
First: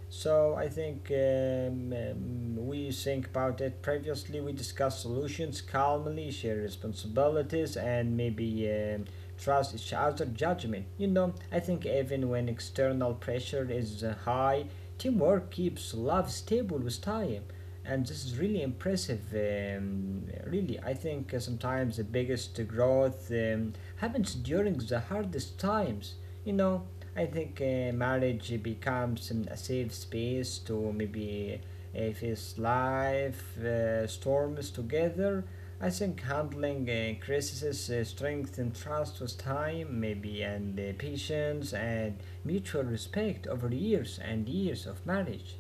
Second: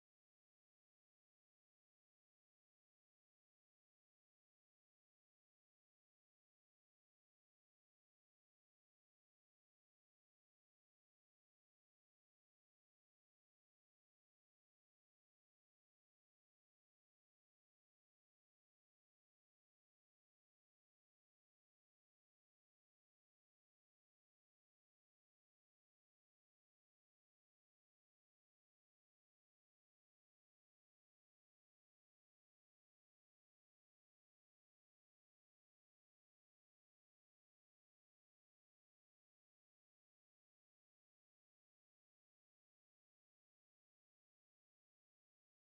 Speaker 1: so I think we think about it previously. We discussed solutions calmly, share responsibilities, and maybe trust each other judgment. You know, I think even when external pressure is high, teamwork keeps love stable with time. And this is really impressive. Really, I think sometimes the biggest growth happens during the hardest times. You know, I think marriage becomes a safe space to maybe face life storms together. I think handling increases strength trust with time, maybe, and patience and mutual respect over years and years of marriage.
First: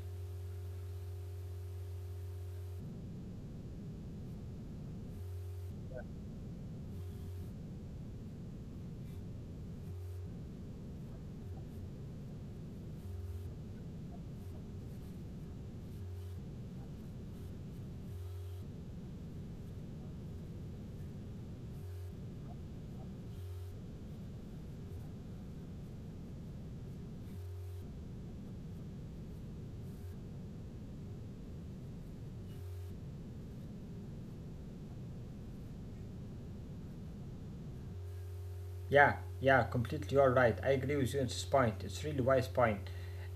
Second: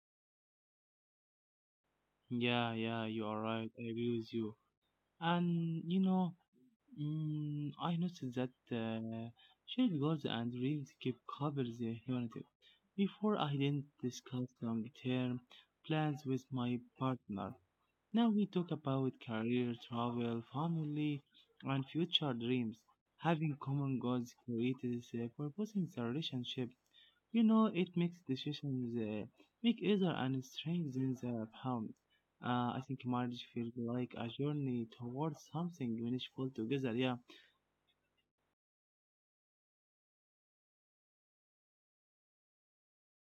Speaker 2: yeah, yeah. You are right. I agree with you. And you know, mm, I noticed that shared goals and dreams keep covers the humanity. Before I didn't discuss long-term plans with my partner. Now we talk about career, travel, family, and future dreams. Having common goals creates a purpose in the relationship. You know, it makes decisions make easier and strengthens the bond. I think marriage feels like a journey towards something meaningful together. Yeah,
Speaker 1: Yeah, yeah, completely. You are right. I agree with you on this point. It's really wise point.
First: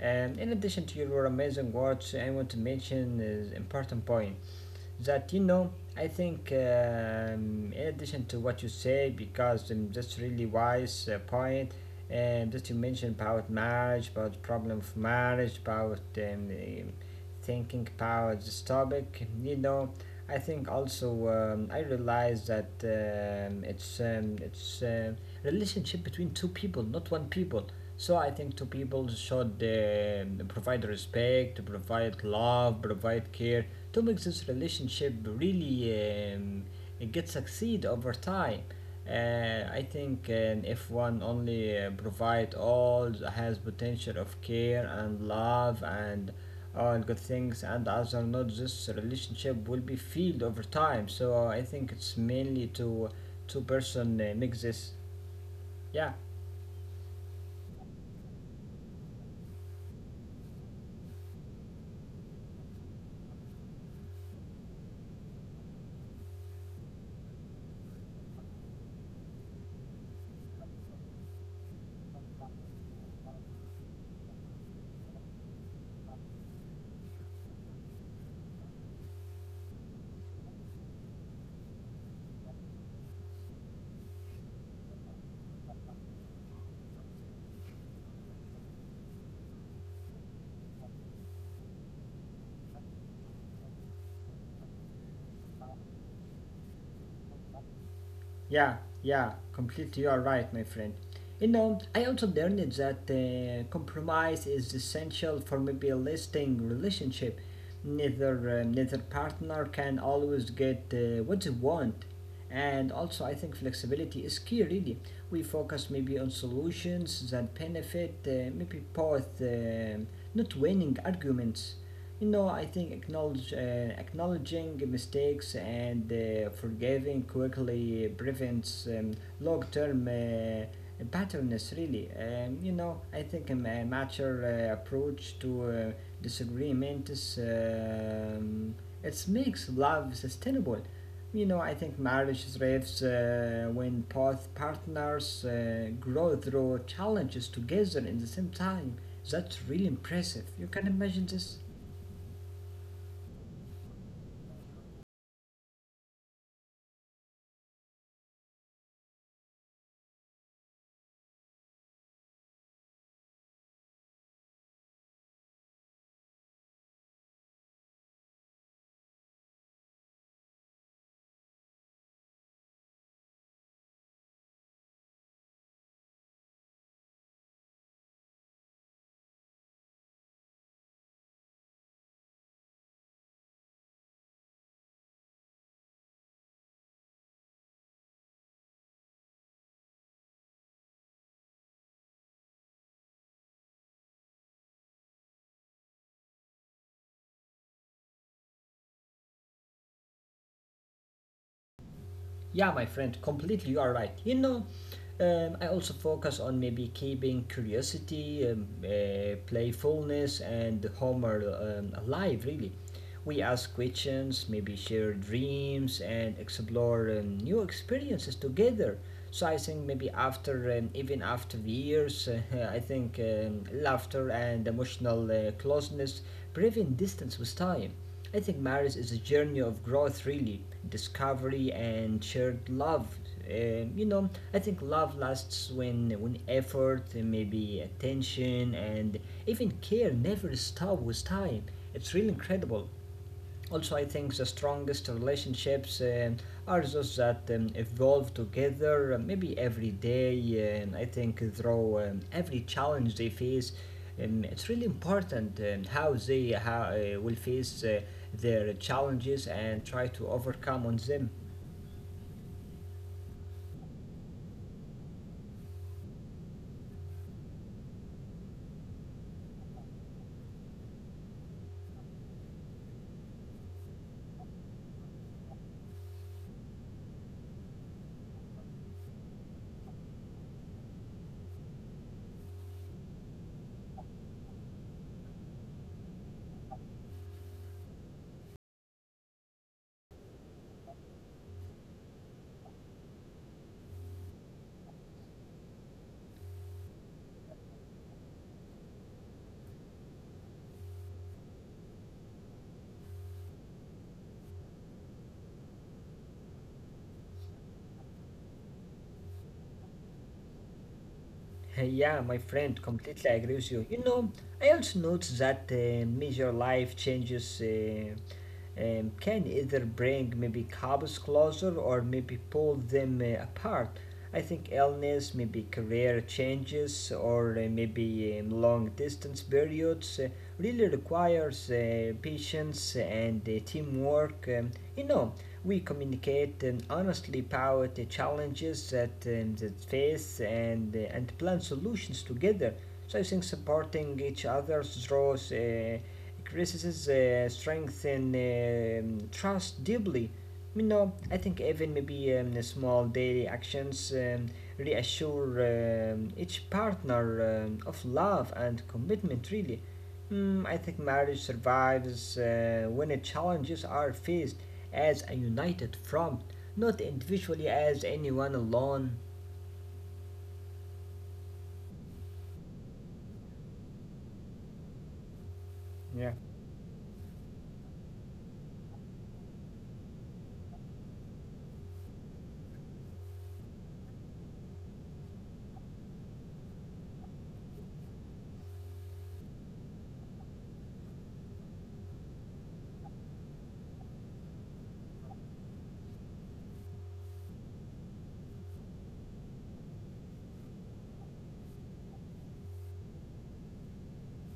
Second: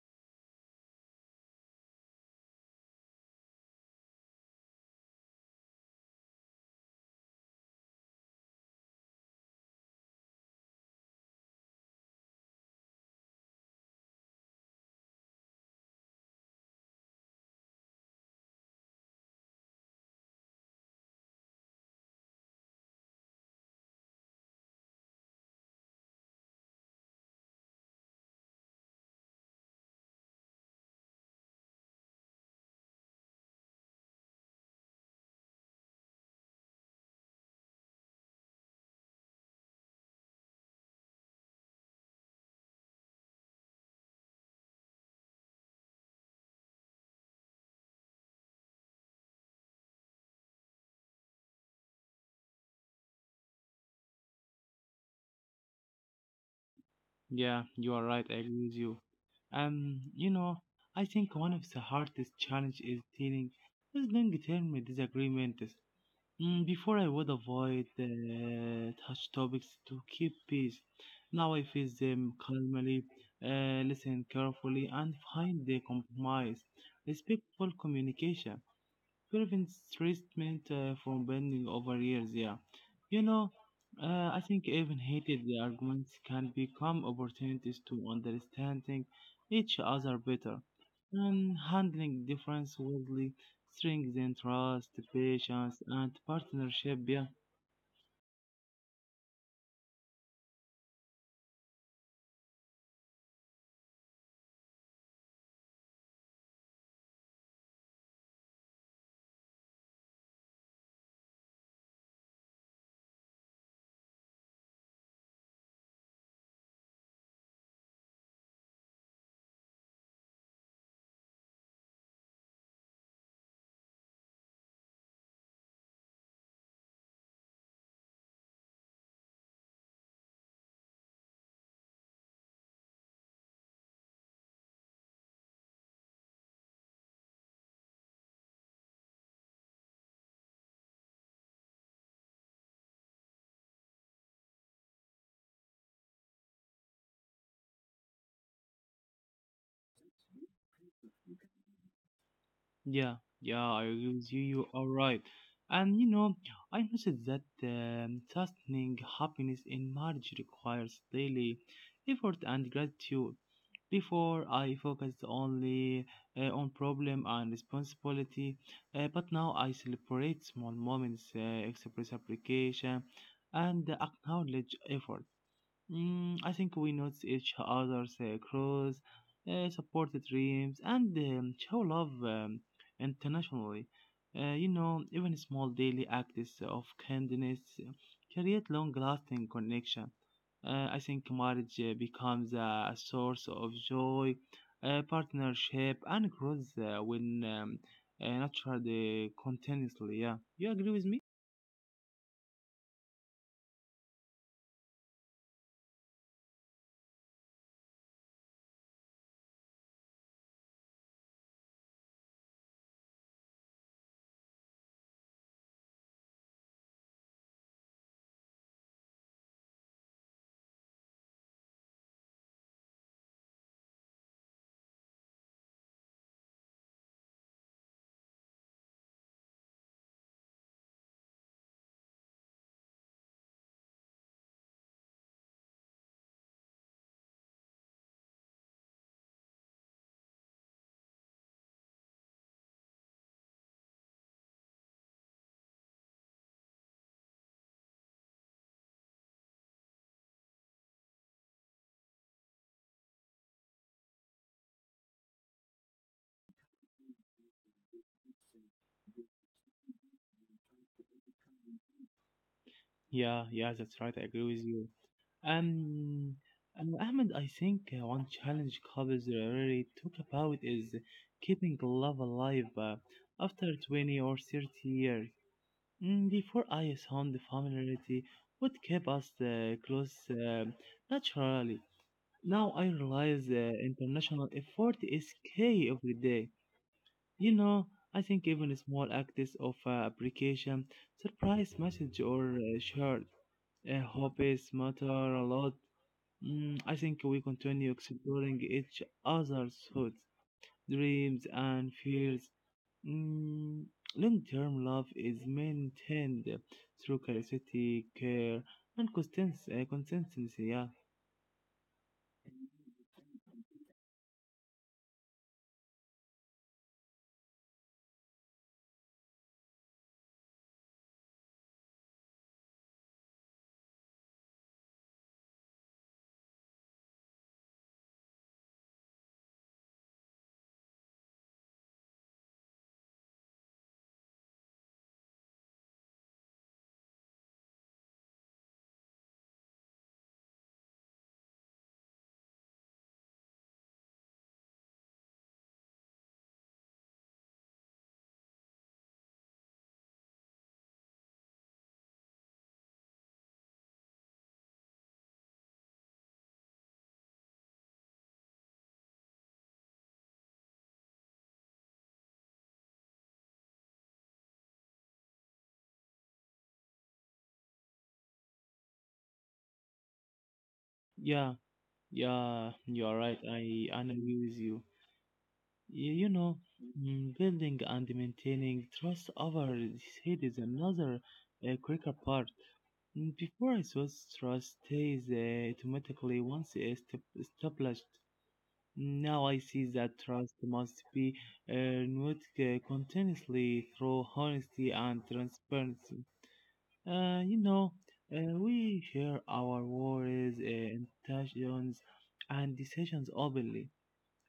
Speaker 1: In addition to your amazing words, I want to mention an important point, that you know, I think in addition to what you say, because that's really wise point, and that you mentioned about marriage, about the problem of marriage, about thinking about this topic. You know, I think also I realize that it's relationship between two people, not one people. So I think two people should provide respect, provide love, provide care to make this relationship really get succeed over time. I think if one only provide all has potential of care and love and all good things and other not, this relationship will be filled over time. So I think it's mainly to two person make this. Yeah.
Speaker 2: yeah, you are right. I agree with you. You know, I think one of the hardest challenges is dealing with long-term disagreements. Mm, before I would avoid touch topics to keep peace. Now I face them calmly, listen carefully, and find the compromise. Respectful communication prevents treatment from bending over years. Yeah, you know, I think even heated arguments can become opportunities to understanding each other better and handling difference wisely strengthens trust, patience, and partnership. Yeah.
Speaker 1: Yeah, yeah, completely you are right, my friend. You know, I also learned that compromise is essential for maybe a lasting relationship. Neither partner can always get what they want, and also I think flexibility is key. Really, we focus maybe on solutions that benefit maybe both, not winning arguments. You know, I think acknowledging mistakes and forgiving quickly prevents long term patterns, really. You know, I think a mature approach to disagreements it makes love sustainable. You know, I think marriage thrives when both partners grow through challenges together in the same time. That's really impressive. You can imagine this?
Speaker 2: Yeah, yeah, I agree with you. You are right. And you know, I noticed that sustaining happiness in marriage requires daily effort and gratitude. Before, I focused only on problem and responsibility, but now I celebrate small moments, express application, and acknowledge effort. Mm, I think we notice each other's cross, support the dreams, and show love internationally. You know, even small daily acts of kindness create long-lasting connection. I think marriage becomes a source of joy, partnership, and growth when nurtured continuously. Yeah, you agree with me?
Speaker 1: Yeah, my friend, completely you are right. You know, I also focus on maybe keeping curiosity, playfulness, and humor alive, really. We ask questions, maybe share dreams, and explore new experiences together. So I think maybe after, even after the years, I think laughter and emotional closeness prevent distance with time. I think marriage is a journey of growth, really, discovery and shared love. You know, I think love lasts when effort, and maybe attention, and even care never stop with time. It's really incredible. Also, I think the strongest relationships are those that evolve together, maybe every day, and I think through every challenge they face. It's really important how they will face their challenges and try to overcome on them.
Speaker 2: Yeah, yeah, that's right. I agree with you. Um, Ahmed, I think one challenge couples really talk about is keeping love alive after 20 or 30 years. Mm, before I assumed the familiarity would keep us close naturally. Now I realize international effort is key every day. You know, I think even a small acts of appreciation, surprise message or shirt, hobbies matter a lot. Mm, I think we continue exploring each other's thoughts, dreams, and fears. Mm, long-term love is maintained through curiosity, care, and consistency. Consistency. Yeah,
Speaker 1: Hey. Yeah, my friend, completely agree with you. You know, I also noticed that major life changes, can either bring maybe couples closer or maybe pull them apart. I think illness, maybe career changes, or maybe long distance periods really requires patience and teamwork. You know, we communicate and honestly about the challenges that that face, and and plan solutions together. So I think supporting each other draws increases strength and trust deeply. You know, I think even maybe the small daily actions reassure each partner of love and commitment, really. Mm, I think marriage survives when the challenges are faced as a united front, not individually as anyone alone.
Speaker 2: yeah, yeah. You are right. I agree with you. You
Speaker 1: Yeah.
Speaker 2: know, mm, building and maintaining trust over the head is another critical part. Mm, before I was trust stays automatically once it's established. Now I see that trust must be renewed continuously through honesty and transparency. You know, we share our worries, intentions, and decisions openly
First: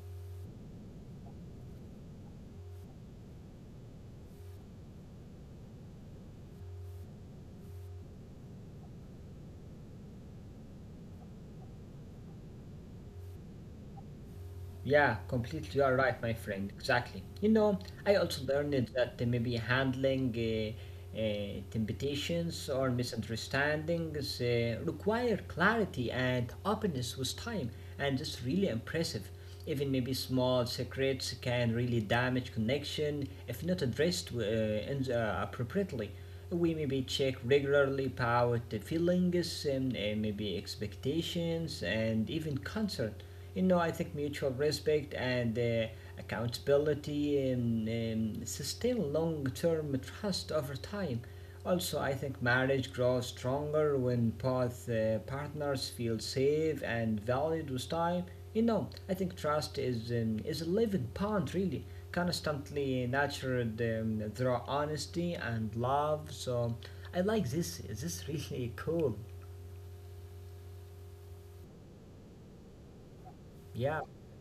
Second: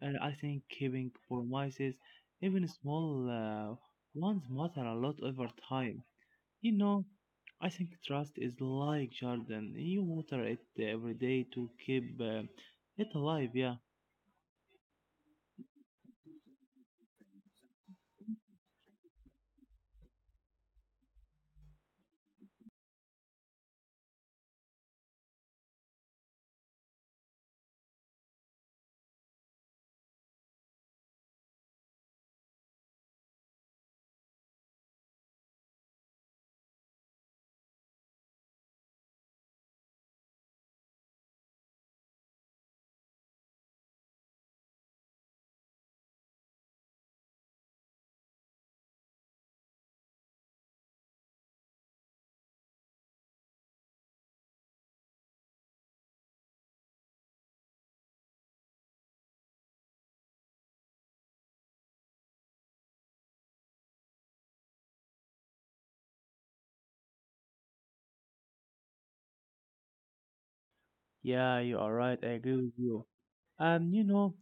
Speaker 2: and I think keeping promises, even small ones, matter a lot over time. You know, I think trust is like Jordan. You water it every day to keep it alive. Yeah,
Speaker 1: Yeah, completely. You are right, my friend. Exactly. You know, I also learned that, maybe handling temptations or misunderstandings require clarity and openness with time, and it's really impressive. Even maybe small secrets can really damage connection if not addressed appropriately. We maybe check regularly about the feelings and maybe expectations and even concern. You know, I think mutual respect and accountability sustain long term trust over time. Also, I think marriage grows stronger when both partners feel safe and valued with time. You know, I think trust is a living bond, really, constantly nurtured through honesty and love. So, I like this. This is really cool.
Speaker 2: yeah, you are right. I agree with you.
Speaker 1: Yeah.
Speaker 2: You know,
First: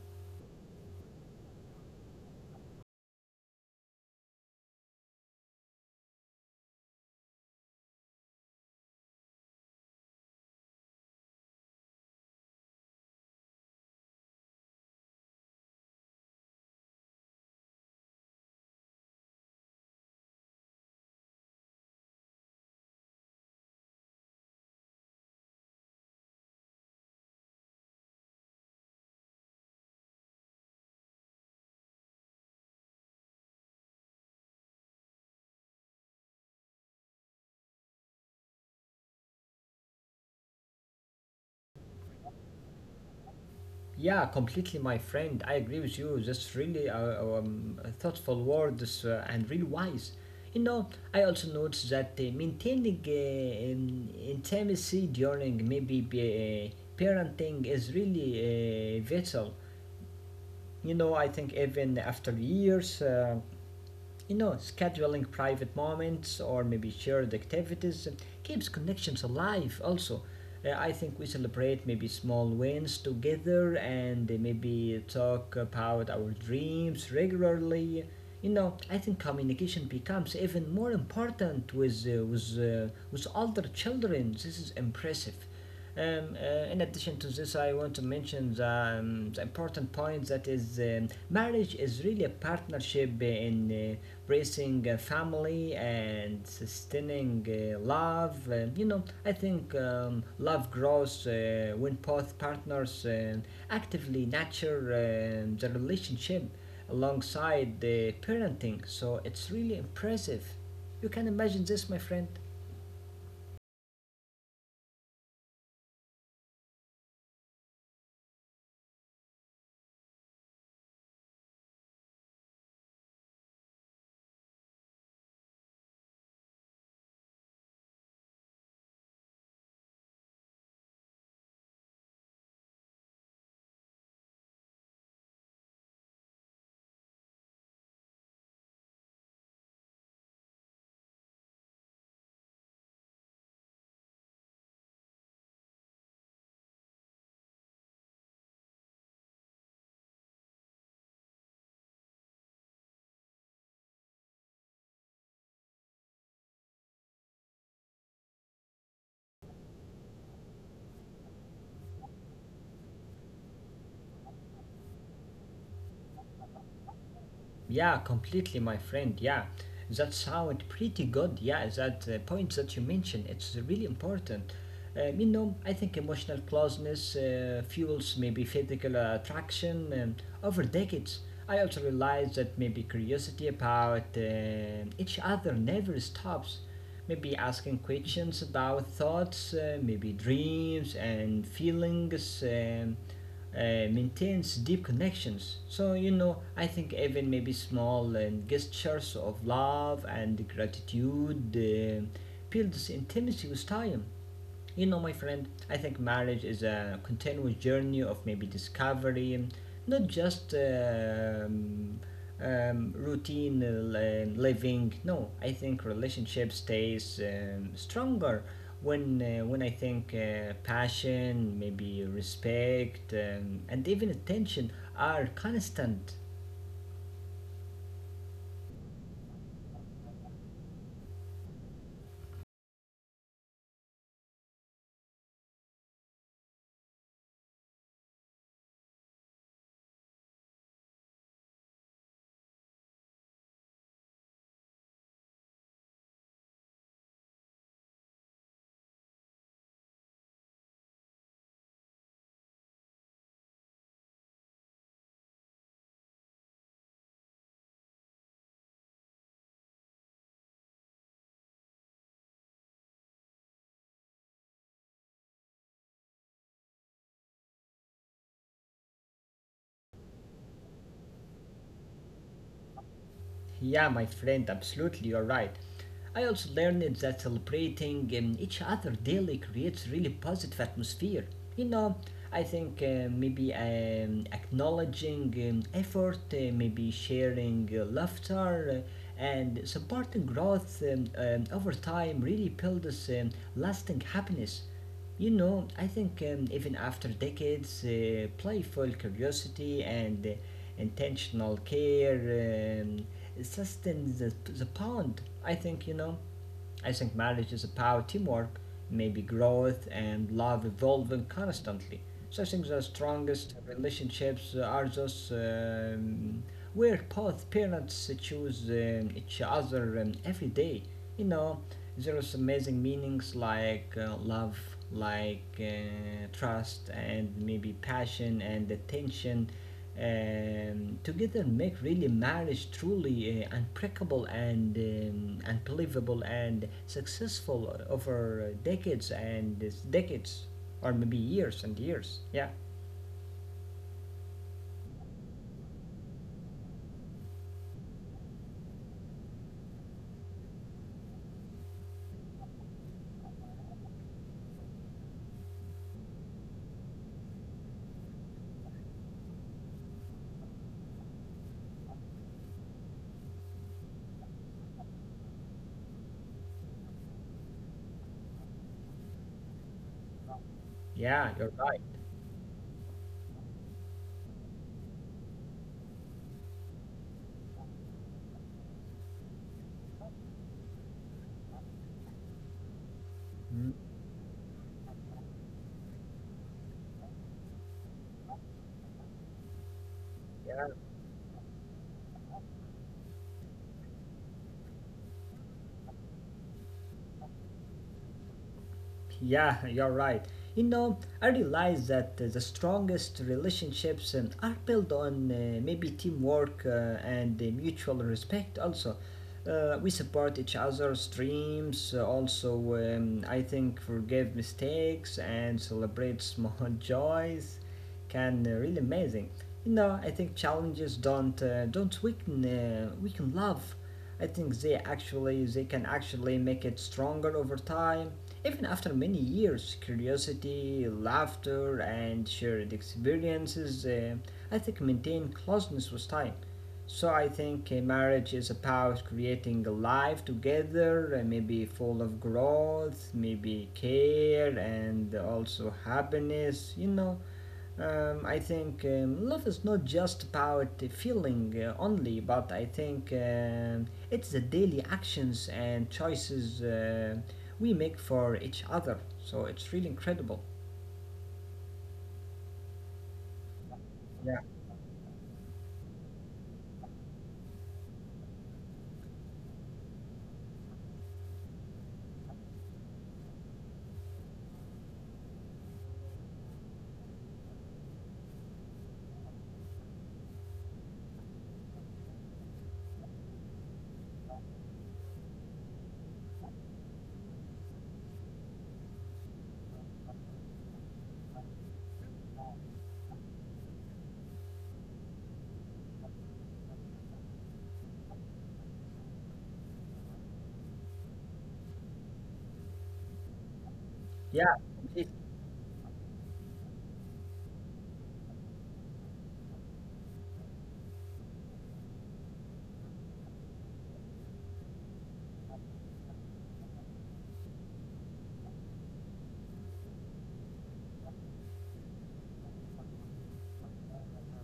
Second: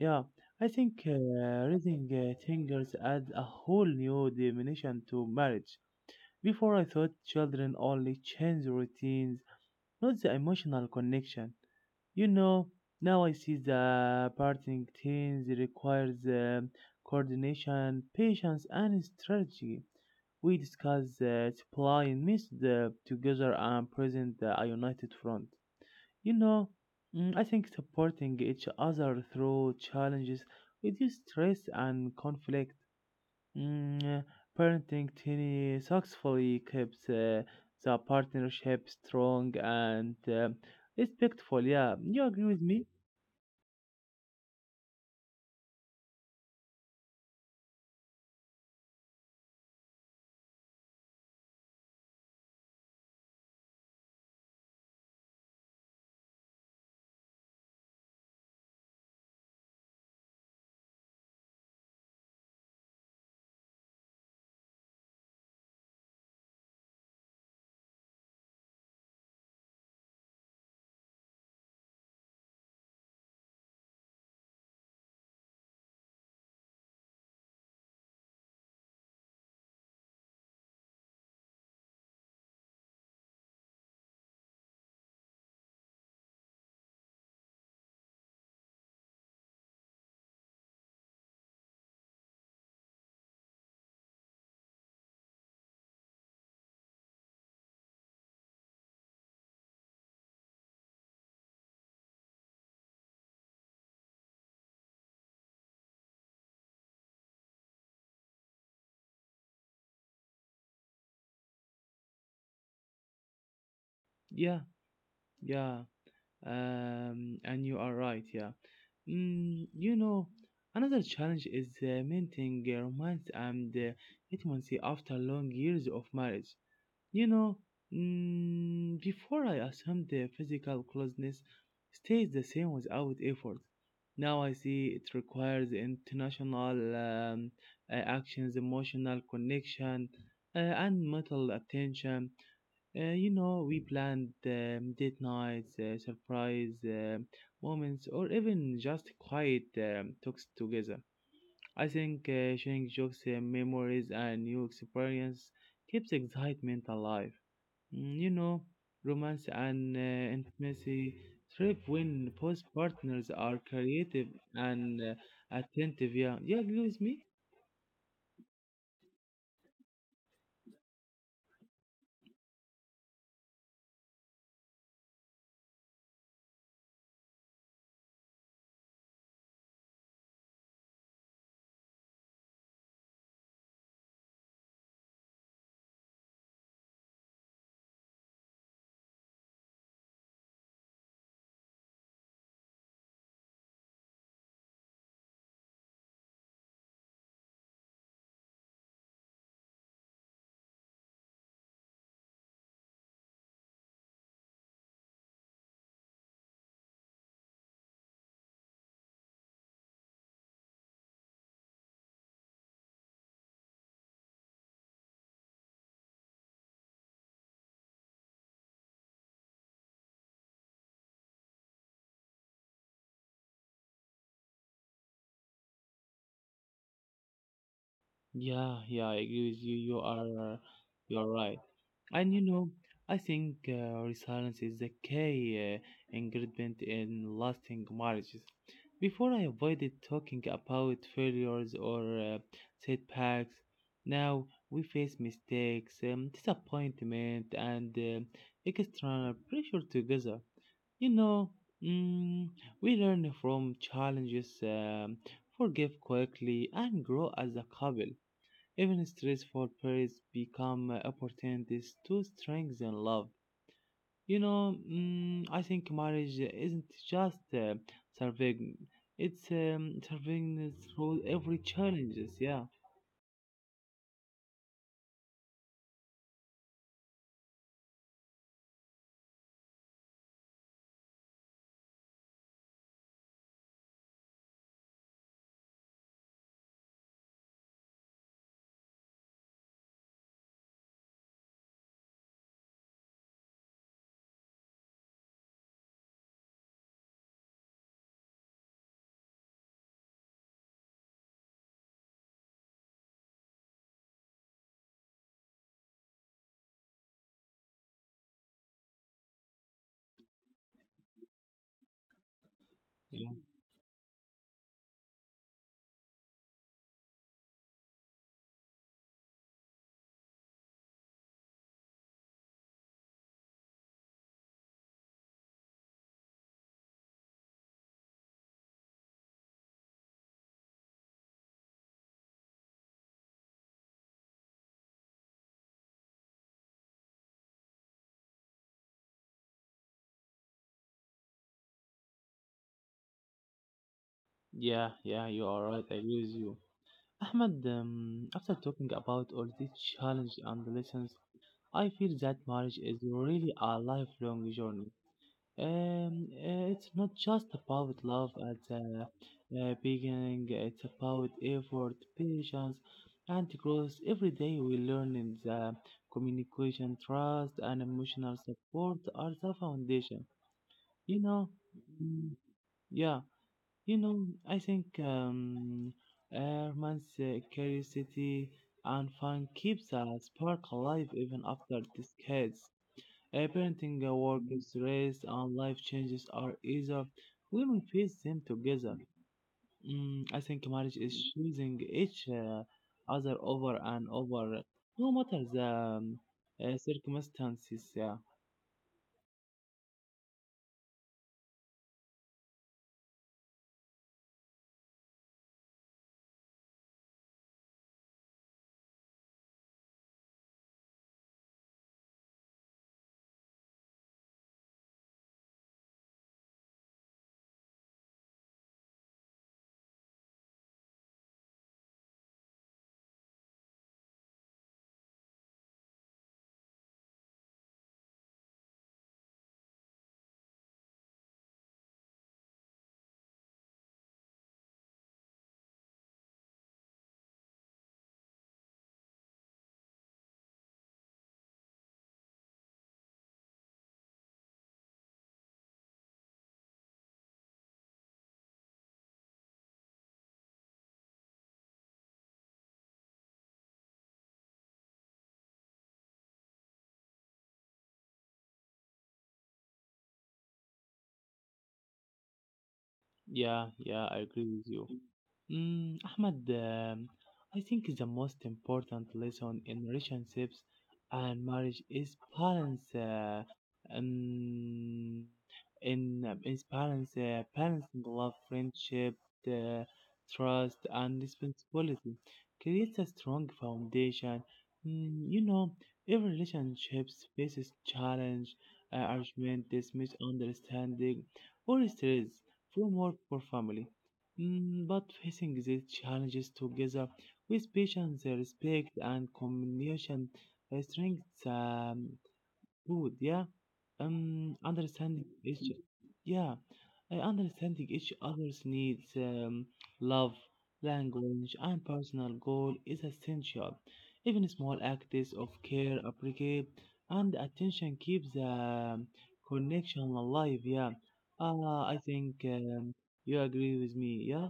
Speaker 2: yeah, I think raising fingers adds a whole new dimension to marriage. Before I thought children only change routines, not the emotional connection. You know, now I see the parenting things requires coordination, patience, and strategy. We discuss supply and miss the together and present a united front. You know, mm, I think supporting each other through challenges reduces stress and conflict. Mm, uh, Parenting Tilly successfully keeps the partnership strong and respectful. Yeah, you agree with me?
Speaker 1: Yeah, completely, my friend. I agree with you. That's really thoughtful words and really wise. You know, I also noticed that maintaining intimacy during maybe parenting is really vital. You know, I think even after years. You know, scheduling private moments or maybe shared activities keeps connections alive also. I think we celebrate maybe small wins together and maybe talk about our dreams regularly. You know, I think communication becomes even more important with older children. This is impressive. In addition to this, I want to mention the important point that is, marriage is really a partnership in raising a family and sustaining love. You know, I think love grows when both partners actively nurture the relationship alongside the parenting. So it's really impressive. You can imagine this, my friend.
Speaker 2: Yeah, yeah. And you are right. Yeah. Mm, you know, another challenge is maintaining romance and intimacy after long years of marriage. You know, mm, before I assumed the physical closeness stays the same without effort. Now I see it requires international actions, emotional connection, uh, and mental attention. You know, we planned date nights, surprise moments, or even just quiet talks together. I think sharing jokes, memories, and new experience keeps excitement alive. Mm, you know, romance and intimacy thrive when both partners are creative and attentive. Yeah, yeah, agree with me.
Speaker 1: Yeah, completely, my friend. Yeah, that sounds pretty good. Yeah, that point that you mentioned, it's really important. You know, I think emotional closeness fuels maybe physical attraction over decades. I also realized that maybe curiosity about each other never stops. Maybe asking questions about thoughts, maybe dreams and feelings. Maintains deep connections. So, you know, I think even maybe small and gestures of love and gratitude builds intimacy with time. You know, my friend, I think marriage is a continuous journey of maybe discovery, not just routine living. No, I think relationship stays stronger when I think passion, maybe respect, and even attention are constant.
Speaker 2: Yeah, yeah, I agree with you. You are right. And you know, I think resilience is the key ingredient in lasting marriages. Before I avoided talking about failures or setbacks. Now we face mistakes, disappointment, and external pressure together. You know, mm, we learn from challenges, forgive quickly, and grow as a couple. Even stressful periods become opportunities to strengthen love. You know, mm, I think marriage isn't just surviving; it's surviving through every challenges. Yeah.
Speaker 1: Yeah, my friend, absolutely, you're right. I also learned that celebrating each other daily creates really positive atmosphere. You know, I think maybe acknowledging effort, maybe sharing laughter, and supporting growth over time really builds lasting happiness. You know, I think even after decades, playful curiosity and intentional care sustain the pond. I think, you know, I think marriage is a power teamwork, maybe growth and love evolving constantly. So I think the
Speaker 2: Yeah,
Speaker 1: strongest relationships are those where both parents choose each other every day. You know, there is amazing meanings like love, like trust, and maybe passion and attention together make really marriage truly unbreakable and unbelievable and successful over decades and decades or maybe years and years. Yeah.
Speaker 2: yeah, yeah, you are right. I agree with you. Ahmed, after talking about all these challenges and lessons, I feel that marriage is really a lifelong journey. It's not just about love at the beginning, it's about effort, patience, and growth. Every day we learn in the communication, trust, and emotional support are the foundation. You know,
Speaker 1: Yeah, you're right.
Speaker 2: mm, yeah, you know, I think man's curiosity and fun keeps the spark alive even after decades. A
Speaker 1: Mhm.
Speaker 2: parenting award is raised and life changes are easier when we face them together. Mm, I think marriage
Speaker 1: Yeah.
Speaker 2: is choosing each other over and over, no matter the circumstances. Yeah.
Speaker 1: Yeah, you're right. You know, I realize that the strongest relationships are built on maybe teamwork and mutual respect also. We support each other's dreams, also, I think, forgive mistakes and celebrate small joys can really amazing. You know, I think challenges don't weaken love. I think they can actually make it stronger over time. Even after many years, curiosity, laughter, and shared experiences, I think, maintain closeness with time. So I think marriage is about creating a life together, maybe full of growth, maybe care, and also happiness, you know. I think love is not just about the feeling only, but I think it's the daily actions and choices we make for each other. So it's really incredible.
Speaker 2: Yeah, yeah, I
Speaker 1: Yeah,
Speaker 2: agree with you. Mm, Ahmed, I think the most important lesson in relationships and marriage is balance. Um, Balancing love, friendship, uh, trust, and responsibility creates a strong foundation. Mm, you know, every relationships faces challenge, argument, misunderstanding, or stress from work or family. Mm, but facing these challenges together with patience, respect, and communication strengthens good, yeah.
Speaker 1: yeah,
Speaker 2: Understanding each, yeah, understanding each other's needs, love, language, and personal goal is essential. Even small acts of care, appreciate, and attention keep the connection alive. Yeah. I think You agree with me. Yeah.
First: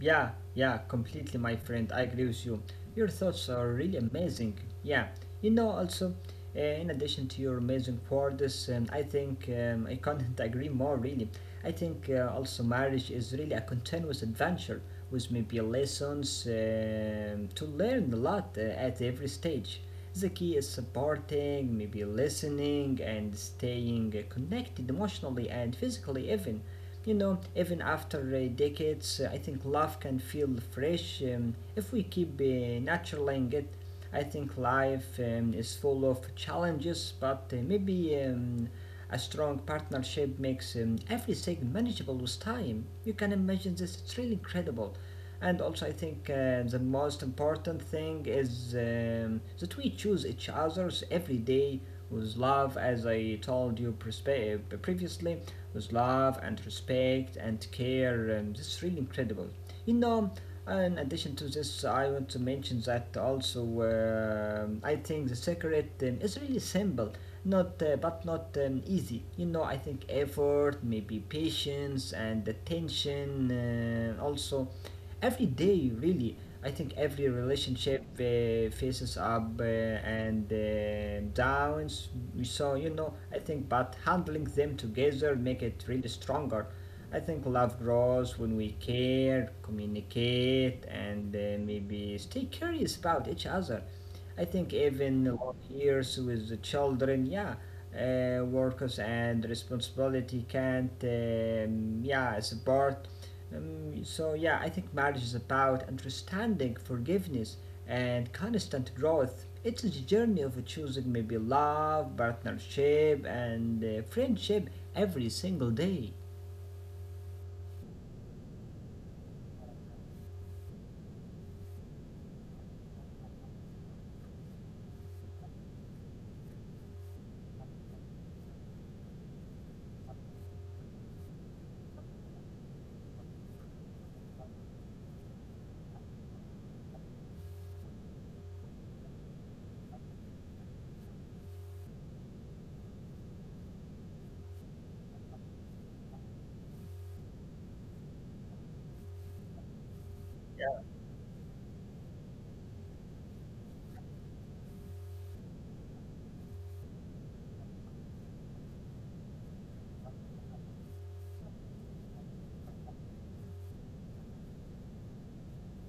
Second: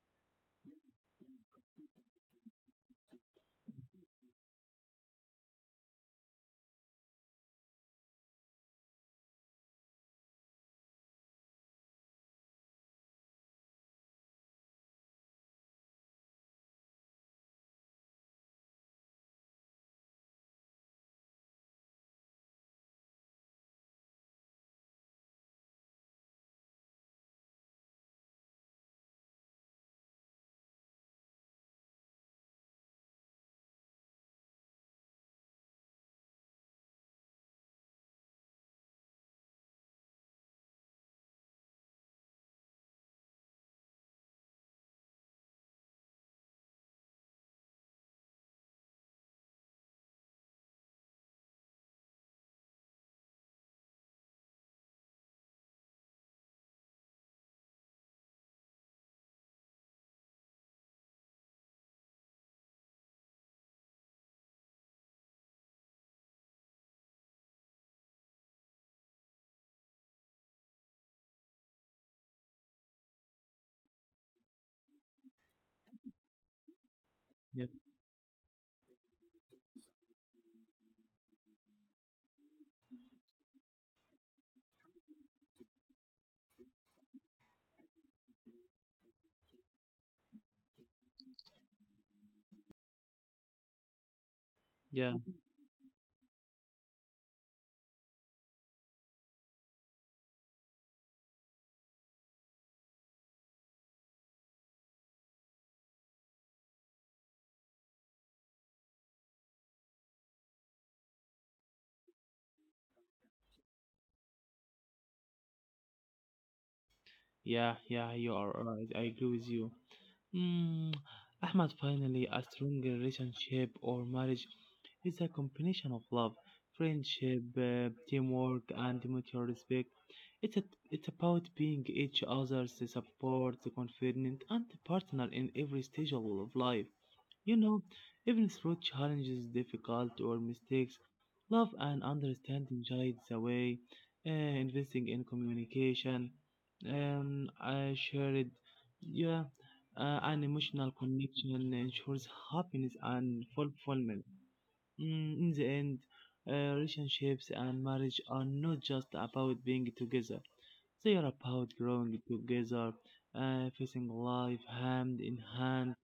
Speaker 1: Yeah, yeah, completely, my friend. I agree with you. Your thoughts are really amazing. Yeah, you know, also, in addition to your amazing words, I think I can't agree more, really. I think also marriage is really a continuous adventure with maybe lessons to learn a lot at every stage. The key is supporting, maybe listening, and staying connected emotionally and physically, even. You know, even after decades, I think love can feel fresh if we keep nurturing it. I think life is full of challenges, but maybe a strong partnership makes everything manageable with time. You can imagine this, it's really incredible. And also, I think the most important thing is that we choose each other's every day with love, as I told you previously, with love and respect and care. This is really incredible. You know, in addition to this, I want to mention that also, I think the secret is really simple, not but not easy. You know, I think effort, maybe patience and attention, also every day really. I think every
Speaker 2: Yeah.
Speaker 1: relationship faces up and downs. So you know, I think, but handling them together make it really stronger. I think love grows when we care, communicate, and maybe stay curious about each other. I think
Speaker 2: Yeah.
Speaker 1: even long years with the children, yeah, workers and responsibility can't, yeah, support so yeah, I think marriage is about understanding, forgiveness, and constant growth. It's a journey of choosing maybe love, partnership, and friendship every single day.
Speaker 2: Yeah. Yeah. You are right. I agree with you. Mm, Ahmad, finally, a strong relationship or marriage is a combination of love, friendship, teamwork, and mutual respect. It's, a, it's about being each other's support, confidant, and partner in every stage of life. You know, even through challenges, difficult, or mistakes, love and understanding guides the way, investing in communication, I shared, yeah. An emotional connection ensures happiness and fulfillment. Mm, in the end, relationships and marriage are not just about being together, they are about growing together, facing life hand in hand,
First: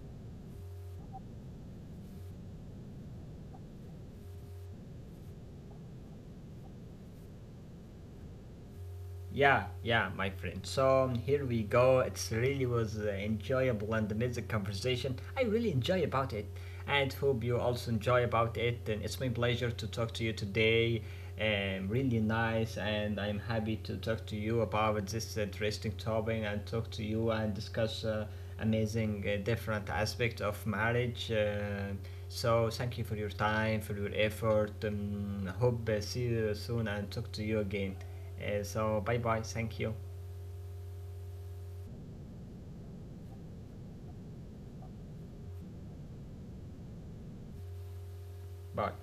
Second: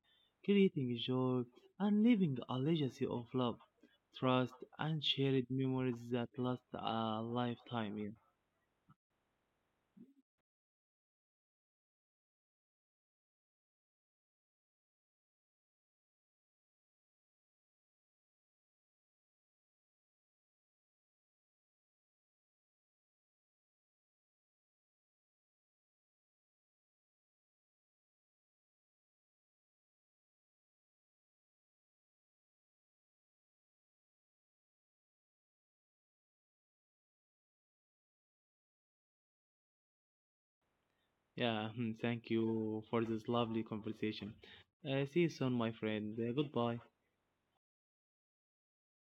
Speaker 2: creating joy, and leaving a legacy of love, trust, and shared memories that last a lifetime. Yeah,
Speaker 1: Yeah, yeah, my friend. So here we go. It's really was enjoyable and amazing conversation. I really enjoy about it, and hope you also enjoy about it. And it's my pleasure to talk to you today. Really nice, and I'm happy to talk to you about this interesting topic and talk to you and discuss amazing different aspect of marriage. So thank you for your time, for your effort. Hope see you soon and talk to you again. So bye bye. Thank you.
Speaker 2: yeah, thank you for this lovely conversation. See you soon, my friend. Goodbye.
Speaker 1: Bye.